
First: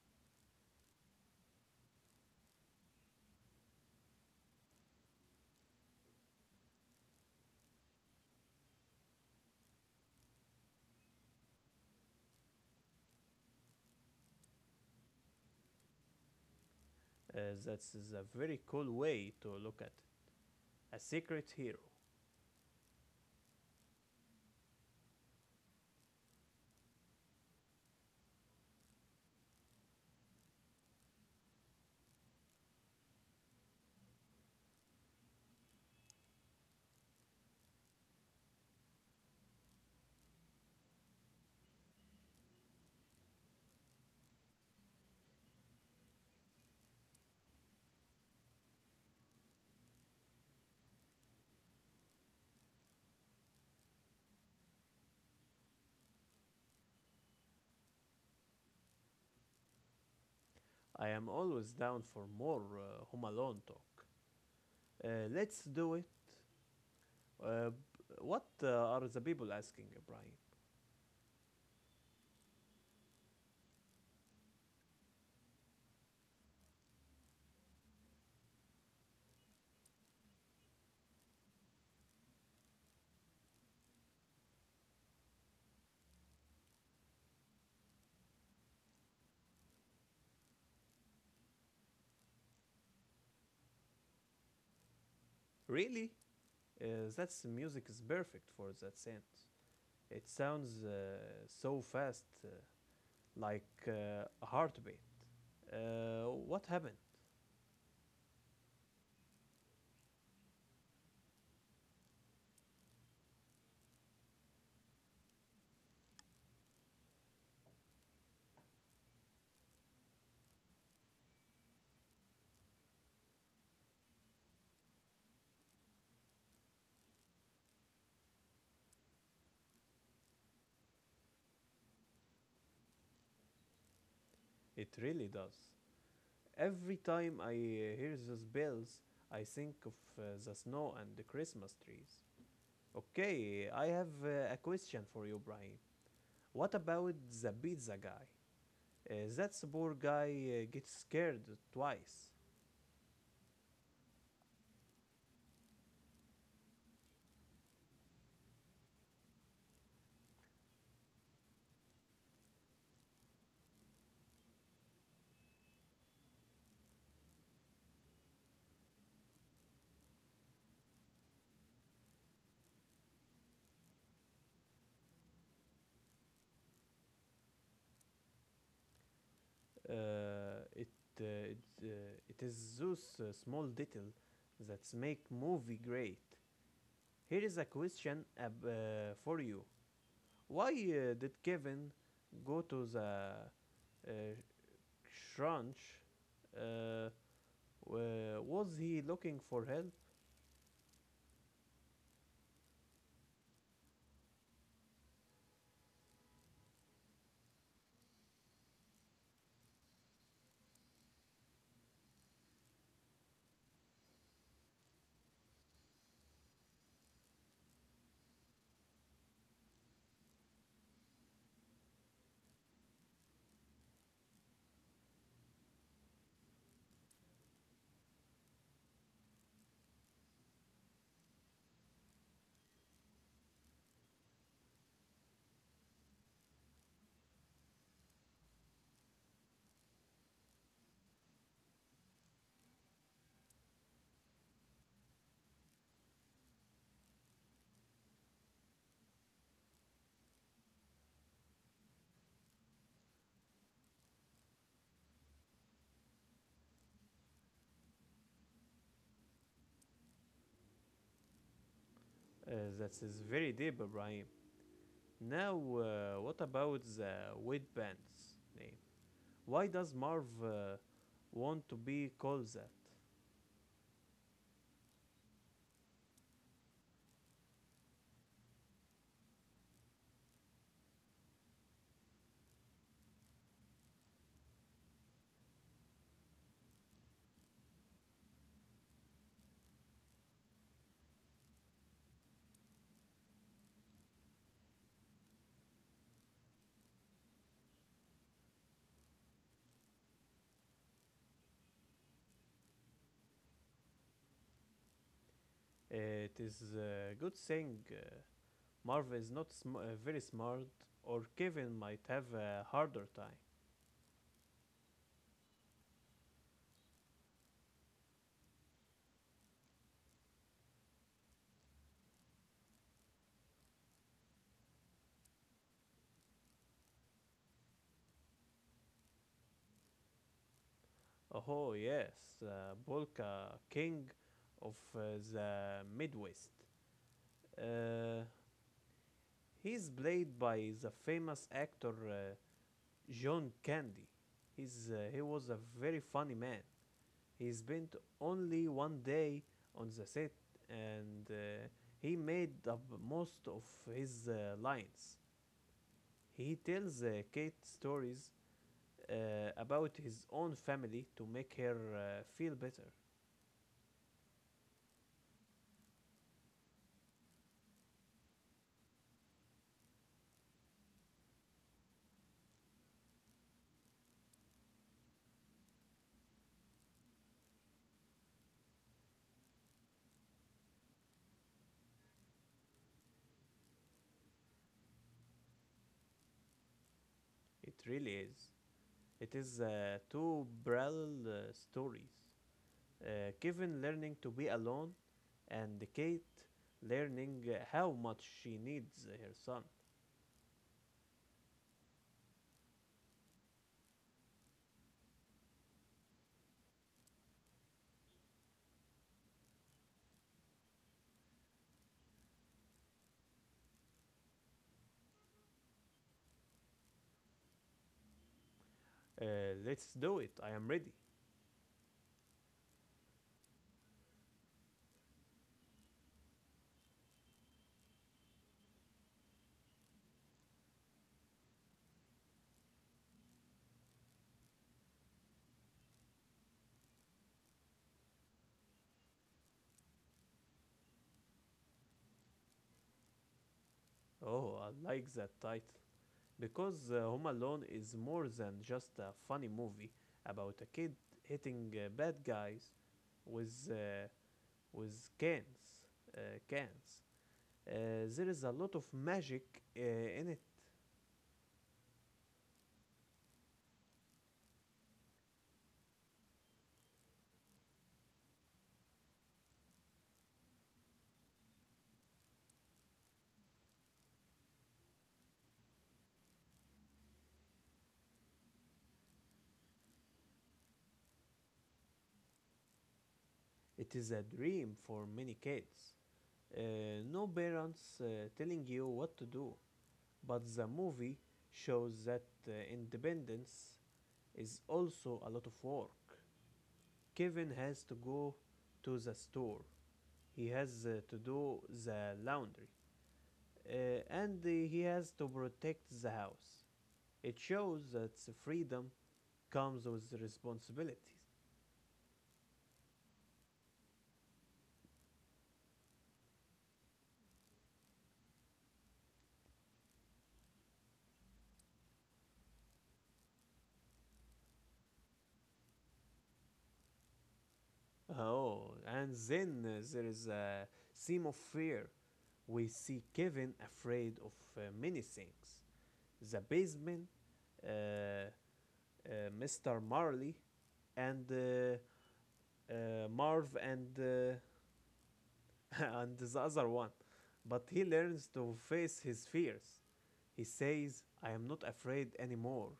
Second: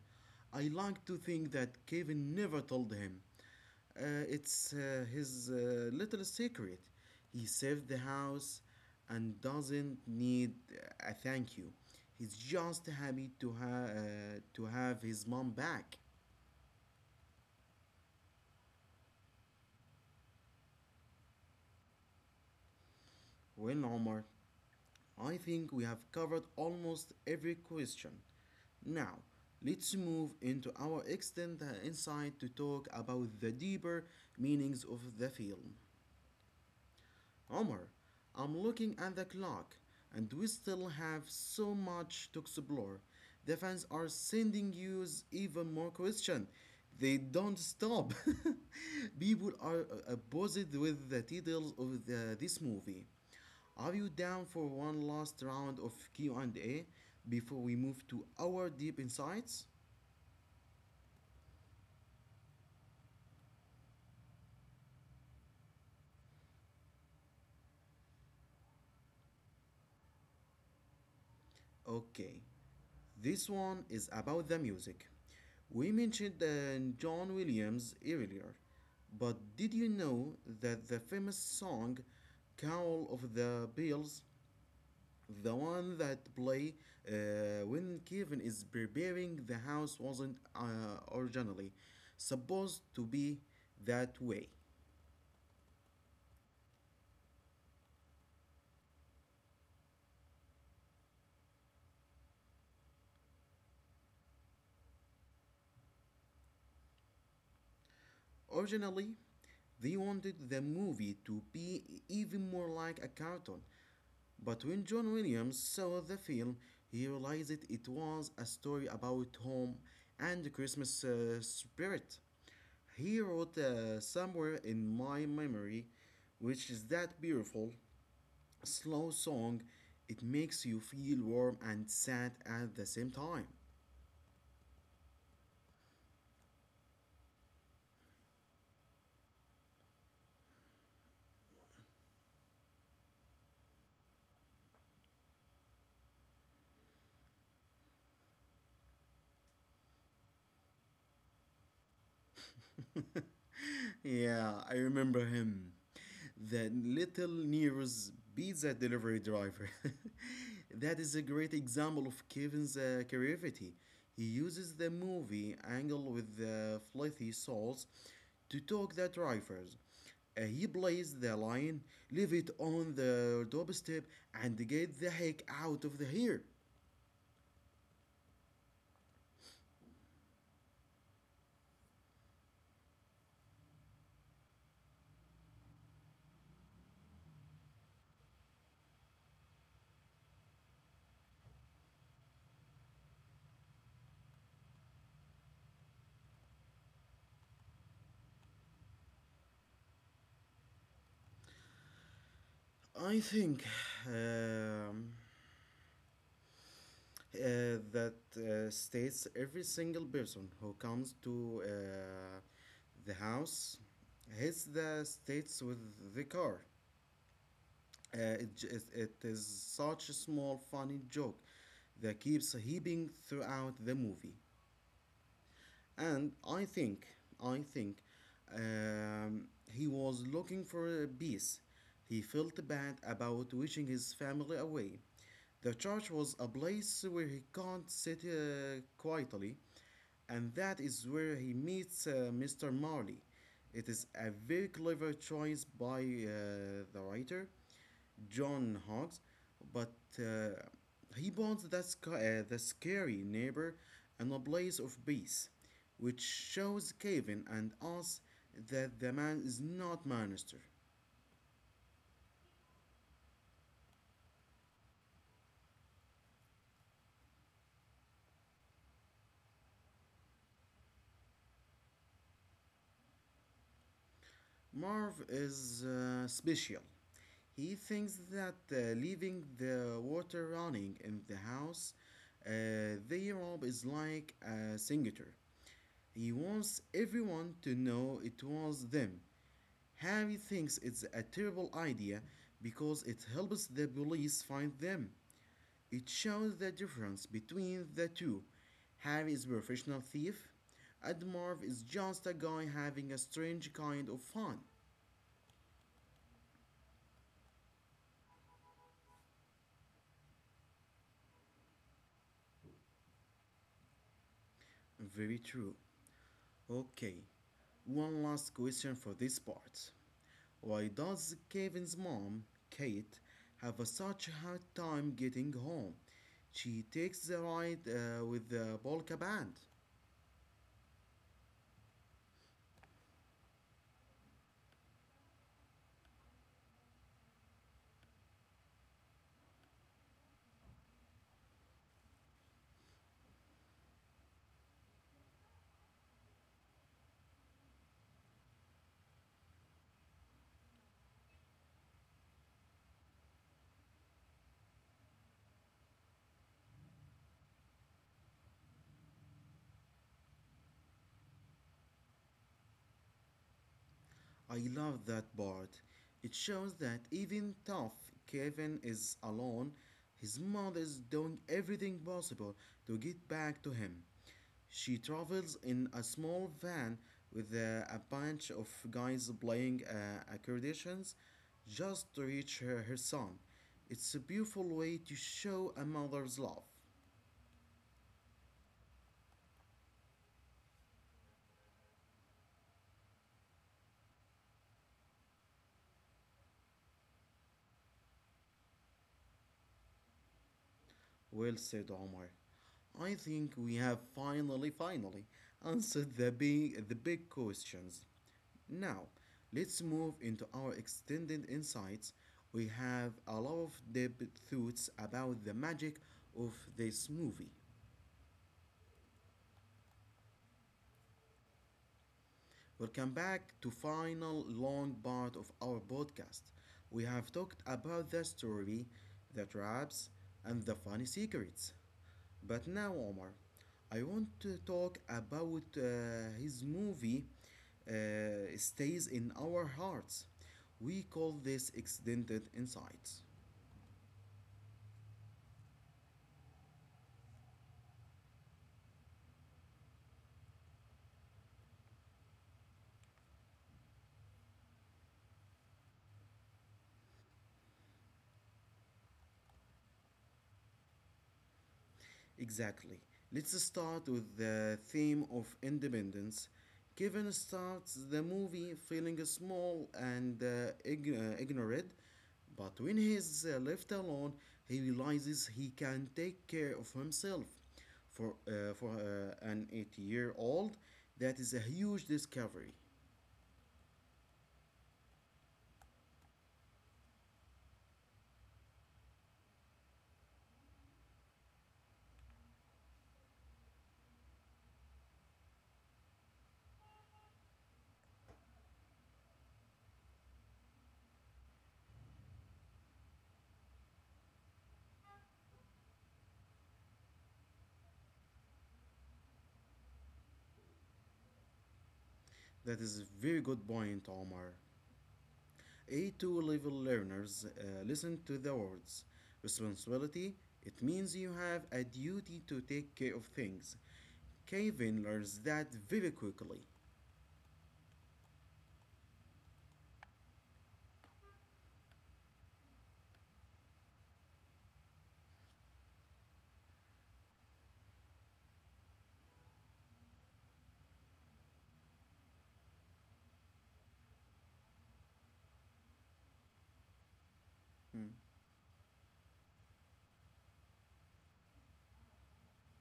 I like to think that Kevin never told him. It's his little secret. He saved the house and doesn't need a thank you. He's just happy to have his mom back.
That's a very cool way to look at it. A secret hero.
Well, Omar, I think we have covered almost every question. Now, let's move into our extended insight to talk about the deeper meanings of the film. Omar, I'm looking at the clock, and we still have so much to explore. The fans are sending you even more questions. They don't stop. *laughs* People are uh, uh, with the details of this movie. Are you down for one last round of Q&A before we move to our deep insights?
I am always down for more Home Alone talk. Uh, let's do it. Uh, b- what are the people asking, Brian?
Okay. This one is about the music. We mentioned John Williams earlier, but did you know that the famous song Call of the Bells, the one that play when Kevin is preparing the house wasn't originally supposed to be that way.
Really? That's music is perfect for that sense. It sounds so fast, like a heartbeat. What happened?
Originally, they wanted the movie to be even more like a cartoon. But when John Williams saw the film, he realized that it was a story about home and the Christmas spirit. He wrote somewhere in my memory, which is that beautiful, slow song. It makes you feel warm and sad at the same time.
It really does. Every time I hear those bells, I think of the snow and the Christmas trees. Okay, I have a question for you, Brian. What about the pizza guy? That poor guy gets scared twice.
Yeah, I remember him. The little Nero's pizza delivery driver. *laughs* That is a great example of Kevin's creativity. He uses the movie angle with the flighty souls to talk the drivers. He plays the line, leave it on the doorstep, and get the heck out of the here.
Uh, it, it is those small details that make movie great. Here is a question for you. Why did Kevin go to the uh, shrunch? Uh, was he looking for help?
I think. Um, uh, that states every single person who comes to the house hits the states with the car. It is such a small, funny joke that keeps heaping throughout the movie, and I think he was looking for a peace. He felt bad about wishing his family away. The church was a place where he can't sit quietly, and that is where he meets Mr. Marley. It is a very clever choice by the writer. John Hawks, but uh, he bonds that the scary neighbor in a place of peace, which shows Kevin and us that the man is not Manister.
Uh, that is very deep, Ibrahim. Now, what about the weight name? Why does Marv want to be called that?
Marv is special. He thinks that leaving the water running in the house they rob is like a signature. He wants everyone to know it was them. Harry thinks it's a terrible idea because it helps the police find them. It shows the difference between the two. Harry is a professional thief, and Marv is just a guy having a strange kind of fun.
It is a good thing Marv is not very smart, or Kevin might have a harder time.
Very true. Okay, one last question for this part. Why does Kevin's mom, Kate, have a such a hard time getting home? She takes the ride with the polka band.
Oh, yes, Bolka, king of the Midwest. Uh, he's played by the famous actor John Candy. He was a very funny man. He spent only one day on the set and he made up most of his lines. He tells Kate stories uh, about his own family to make her feel better.
I love that part. It shows that even tough Kevin is alone, his mother is doing everything possible to get back to him. She travels in a small van with a bunch of guys playing accordions just to reach her son. It's a beautiful way to show a mother's love.
It really is. It is two parallel stories. Kevin learning to be alone, and Kate learning how much she needs her son.
Well said, Omar. I think we have finally answered the big questions. Now, let's move into our extended insights. We have a lot of deep thoughts about the magic of this movie.
Uh, let's do it. I am ready.
We'll come back to final long part of our podcast. We have talked about the story, the traps, and the funny secrets. But now, Omar, I want to talk about his movie uh, stays in our hearts. We call this extended insights.
Oh, I like that title because Home Alone is more than just a funny movie about a kid hitting bad guys with with cans. Cans. Uh, there is a lot of magic in it.
Exactly. Let's start with the theme of independence. Kevin starts the movie feeling small and ignorant, but when he's left alone, he realizes he can take care of himself. For an 8-year-old old, that is a huge discovery.
It is a dream for many kids. No parents telling you what to do. But the movie shows that independence is also a lot of work. Kevin has to go to the store, he has to do the laundry, uh, and he has to protect the house. It shows that freedom comes with responsibilities.
That is a very good point, Omar. A2 level learners listen to the words responsibility. It means you have a duty to take care of things. Kevin learns that very quickly.
Oh, and then there is a theme of fear. We see Kevin afraid of many things the basement, uh, uh, Mr. Marley, and Marv, and, *laughs* and the other one. But he
Hmm.
learns to face his fears. He says, I am not afraid anymore,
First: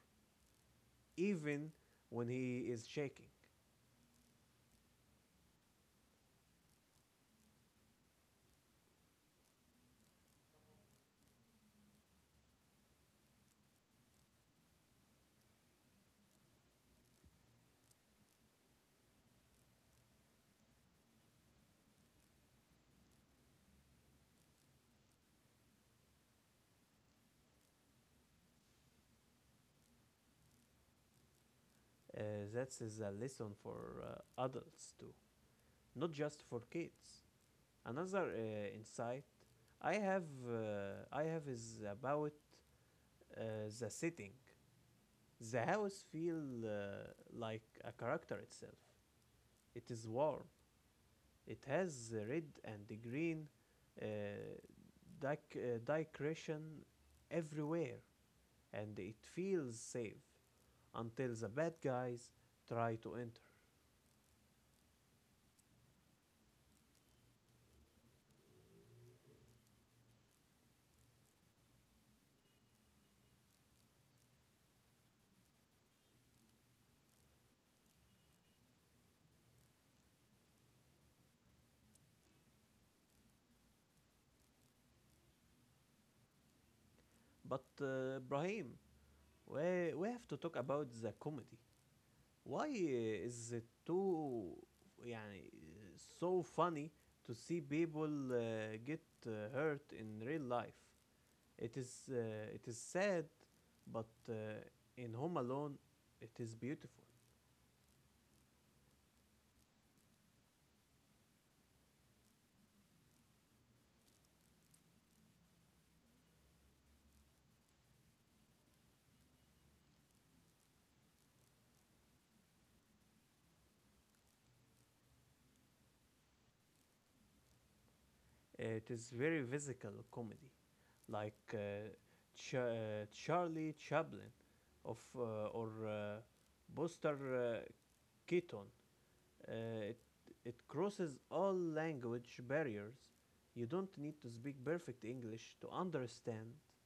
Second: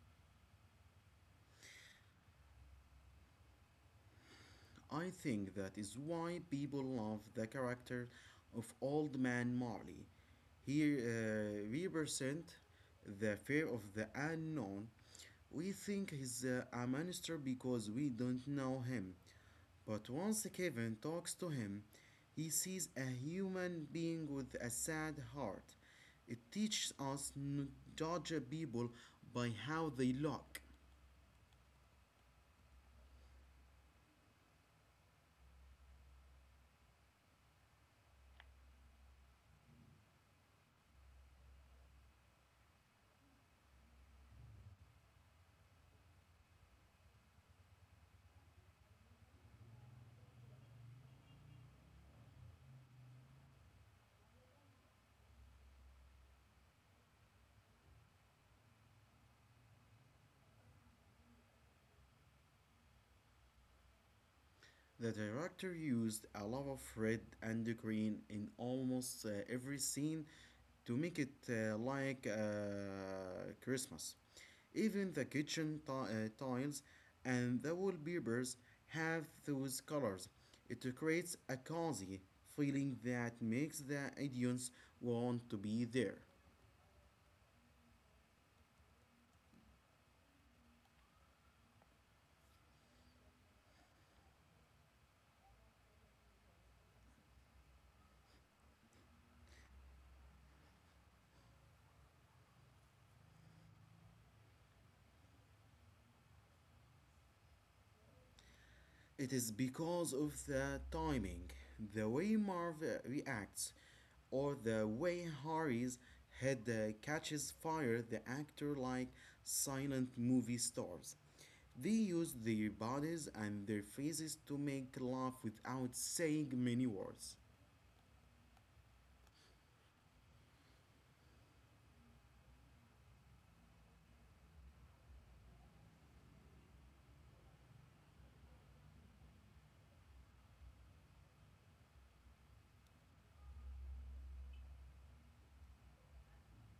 even when he is shaking.
I think that is why people love the character of Old Man Marley. He represents the fear of the unknown. We think he's a monster because we don't know him. But once Kevin talks to him, he sees a human being with a sad heart. It teaches us not to judge people by how they look.
Uh, that is a lesson for adults too, not just for kids. Another insight I have is about uh, the setting. The house feels like a character itself. It is warm. It has the red and the green uh, decoration everywhere, and it feels safe until the bad guys try to enter.
The director used a lot of red and green in almost every scene to make it like Christmas. Even the kitchen tiles and the wallpapers have those colors. It creates a cozy feeling that makes the audience want to be there.
But Brahim, we have to talk about the comedy. Why is it too يعني so funny to see people get hurt in real life? It is sad, but in Home Alone, it is beautiful.
It is because of the timing, the way Marv reacts, or the way Harry's head catches fire, the actor like silent movie stars. They use their bodies and their faces to make laugh without saying many words.
It is very physical comedy, like Charlie Chaplin, of or Buster Keaton. Uh, it it crosses all language barriers. You don't need to speak perfect English to understand uh,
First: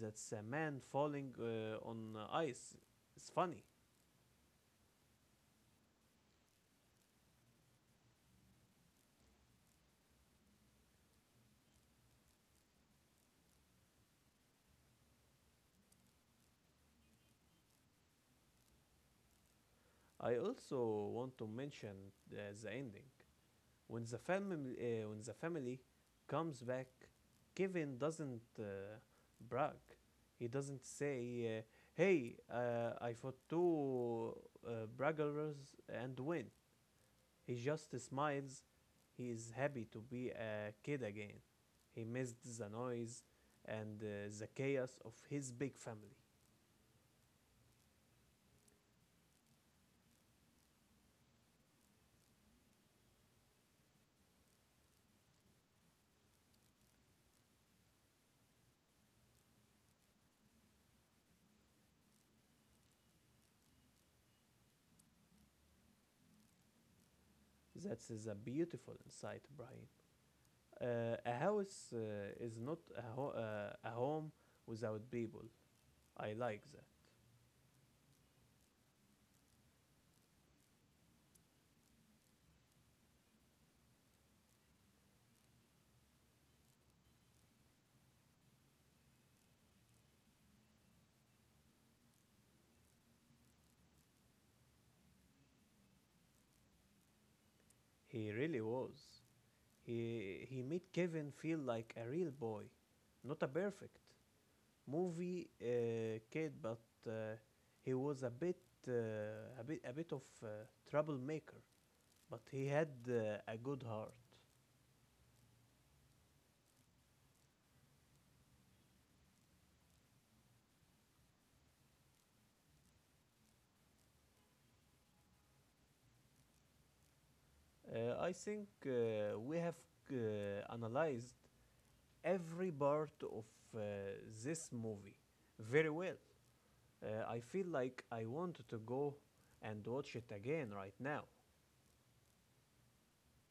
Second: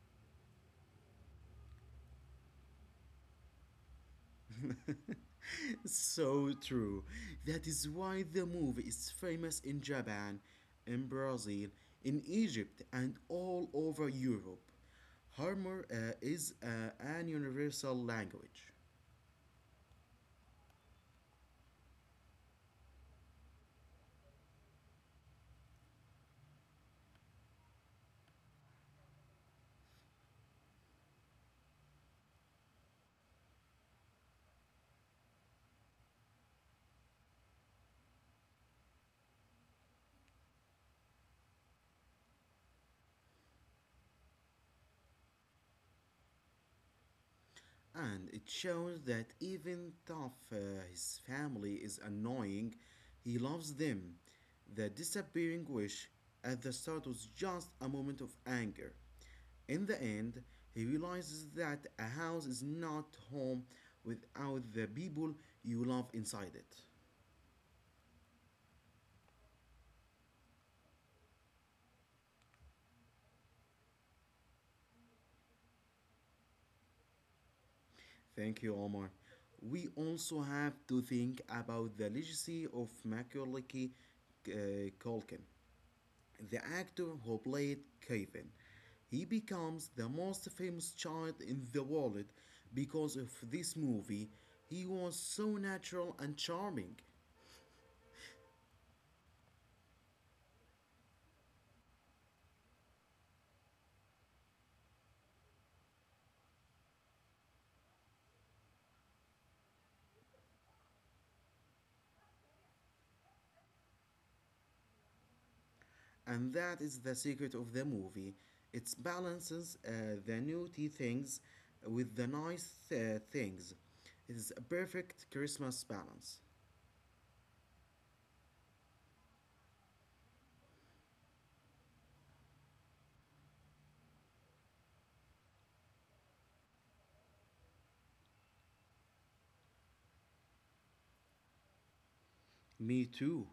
that a man falling on ice is funny.
*laughs* *laughs* So true. That is why the movie is famous in Japan, in Brazil, in Egypt, and all over Europe. Humor is an universal language.
I also want to mention the ending. When the family comes back, Kevin doesn't brag. He doesn't say, uh, "Hey, I fought two braggarers and win." He just smiles. He is happy to be a kid again. He missed the noise and the chaos of his big family.
And it shows that even though his family is annoying, he loves them. The disappearing wish at the start was just a moment of anger. In the end, he realizes that a house is not home without the people you love inside it.
That is a beautiful insight, Brian. A house is not a home without people. I like that.
Thank you, Omar. We also have to think about the legacy of Macaulay uh, Culkin. The actor who played Kevin. He becomes the most famous child in the world because of this movie. He was so natural and charming,
He really was. He made Kevin feel like a real boy, not a perfect movie kid, but uh, he was a bit uh, a bit a bit of troublemaker, but he had a good heart.
and that is the secret of the movie. It balances the naughty things with the nice things. It is a perfect Christmas balance.
I think we have uh, analyzed every part of uh, this movie very well. I feel like I want to go and watch it again right now.
Me too.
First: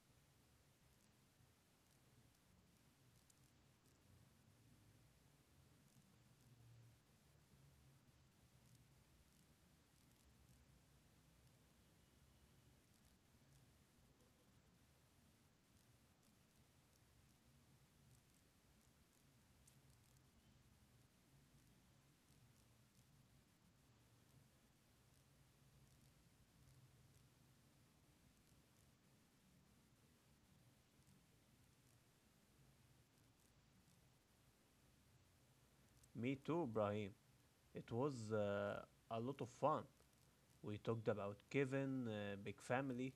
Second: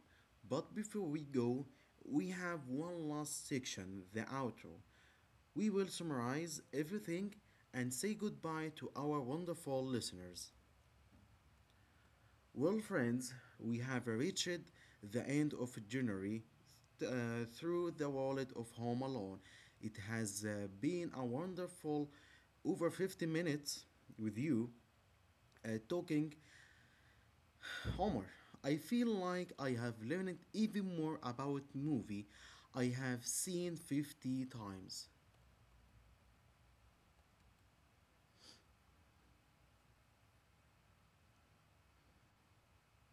But before we go, we have one last section the outro. We will summarize everything and say goodbye to our wonderful listeners. Well, friends, we have reached the end of January through the wallet of Home Alone. It has been a wonderful over 50 minutes with you talking Homer. I feel like I have learned even more about movie I have seen 50 times.
Me too, Brahim. It was a lot of fun. We talked about Kevin, big family,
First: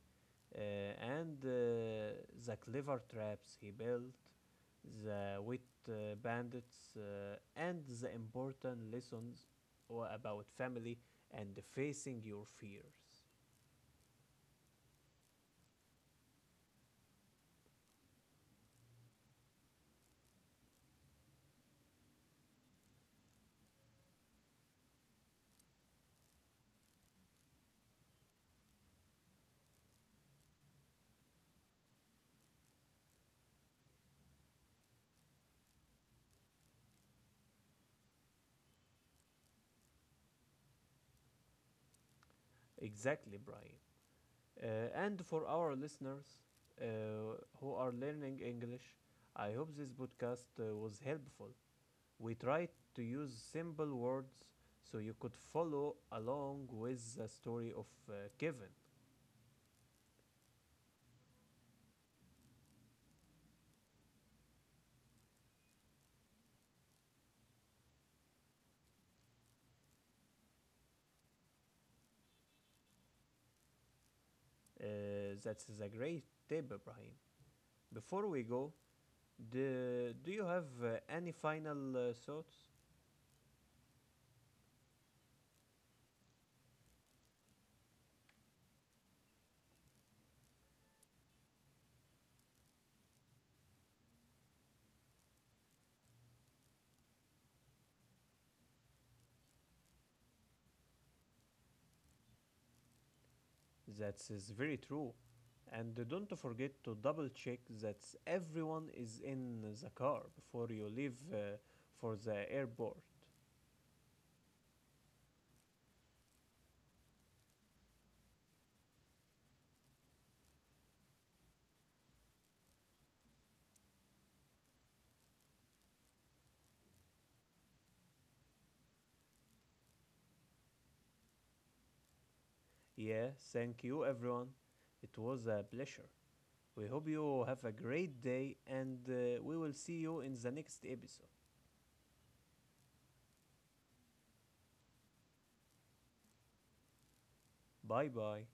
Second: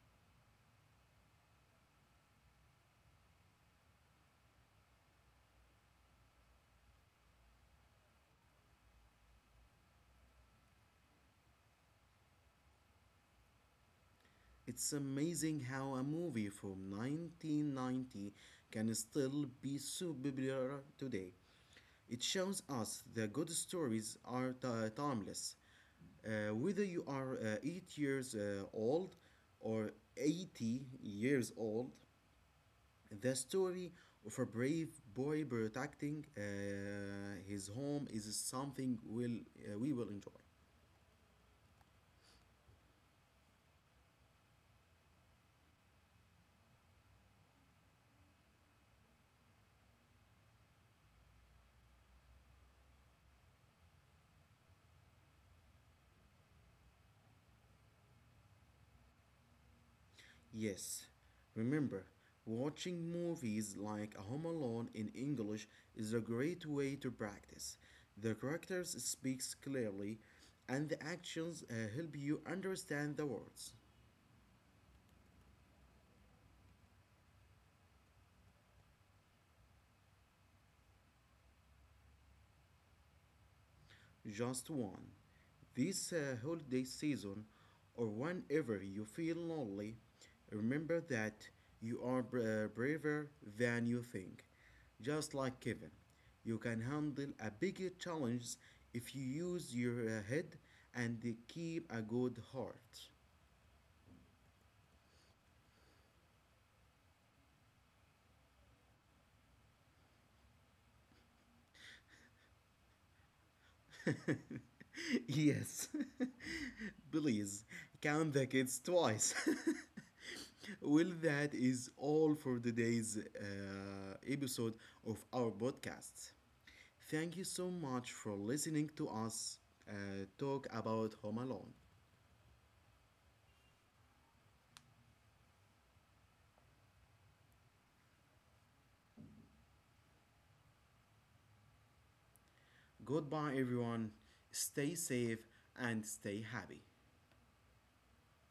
uh, and the clever traps he built, the wit bandits, and the important lessons about family and facing your fears.
It's amazing how a movie from 1990 can still be so popular today. It shows us that good stories are timeless. Whether you are 8 years old or 80 years old, the story of a brave boy protecting his home is something we will enjoy.
Exactly, Brian. And for our listeners uh, who are learning English, I hope this podcast was helpful. We tried to use simple words so you could follow along with the story of Kevin.
Yes, remember, watching movies like Home Alone in English is a great way to practice. The characters speaks clearly and the actions help you understand the words.
That's a great tip, Ibrahim. Before we go, do you have any final thoughts?
Just one. This holiday season, or whenever you feel lonely, remember that you are braver than you think. Just like Kevin, you can handle a bigger challenge if you use your head and keep a good heart.
That is very true. And don't forget to double check that everyone is in the car before you leave for the airport.
*laughs* Yes. *laughs* Please count the kids twice. *laughs* Well, that is all for today's episode of our podcast. Thank you so much for listening to us talk about Home Alone.
Yeah, thank you, everyone. It was a pleasure. We hope you have a great day and we will see you in the next episode.
Goodbye, everyone. Stay safe and stay happy.
Bye bye.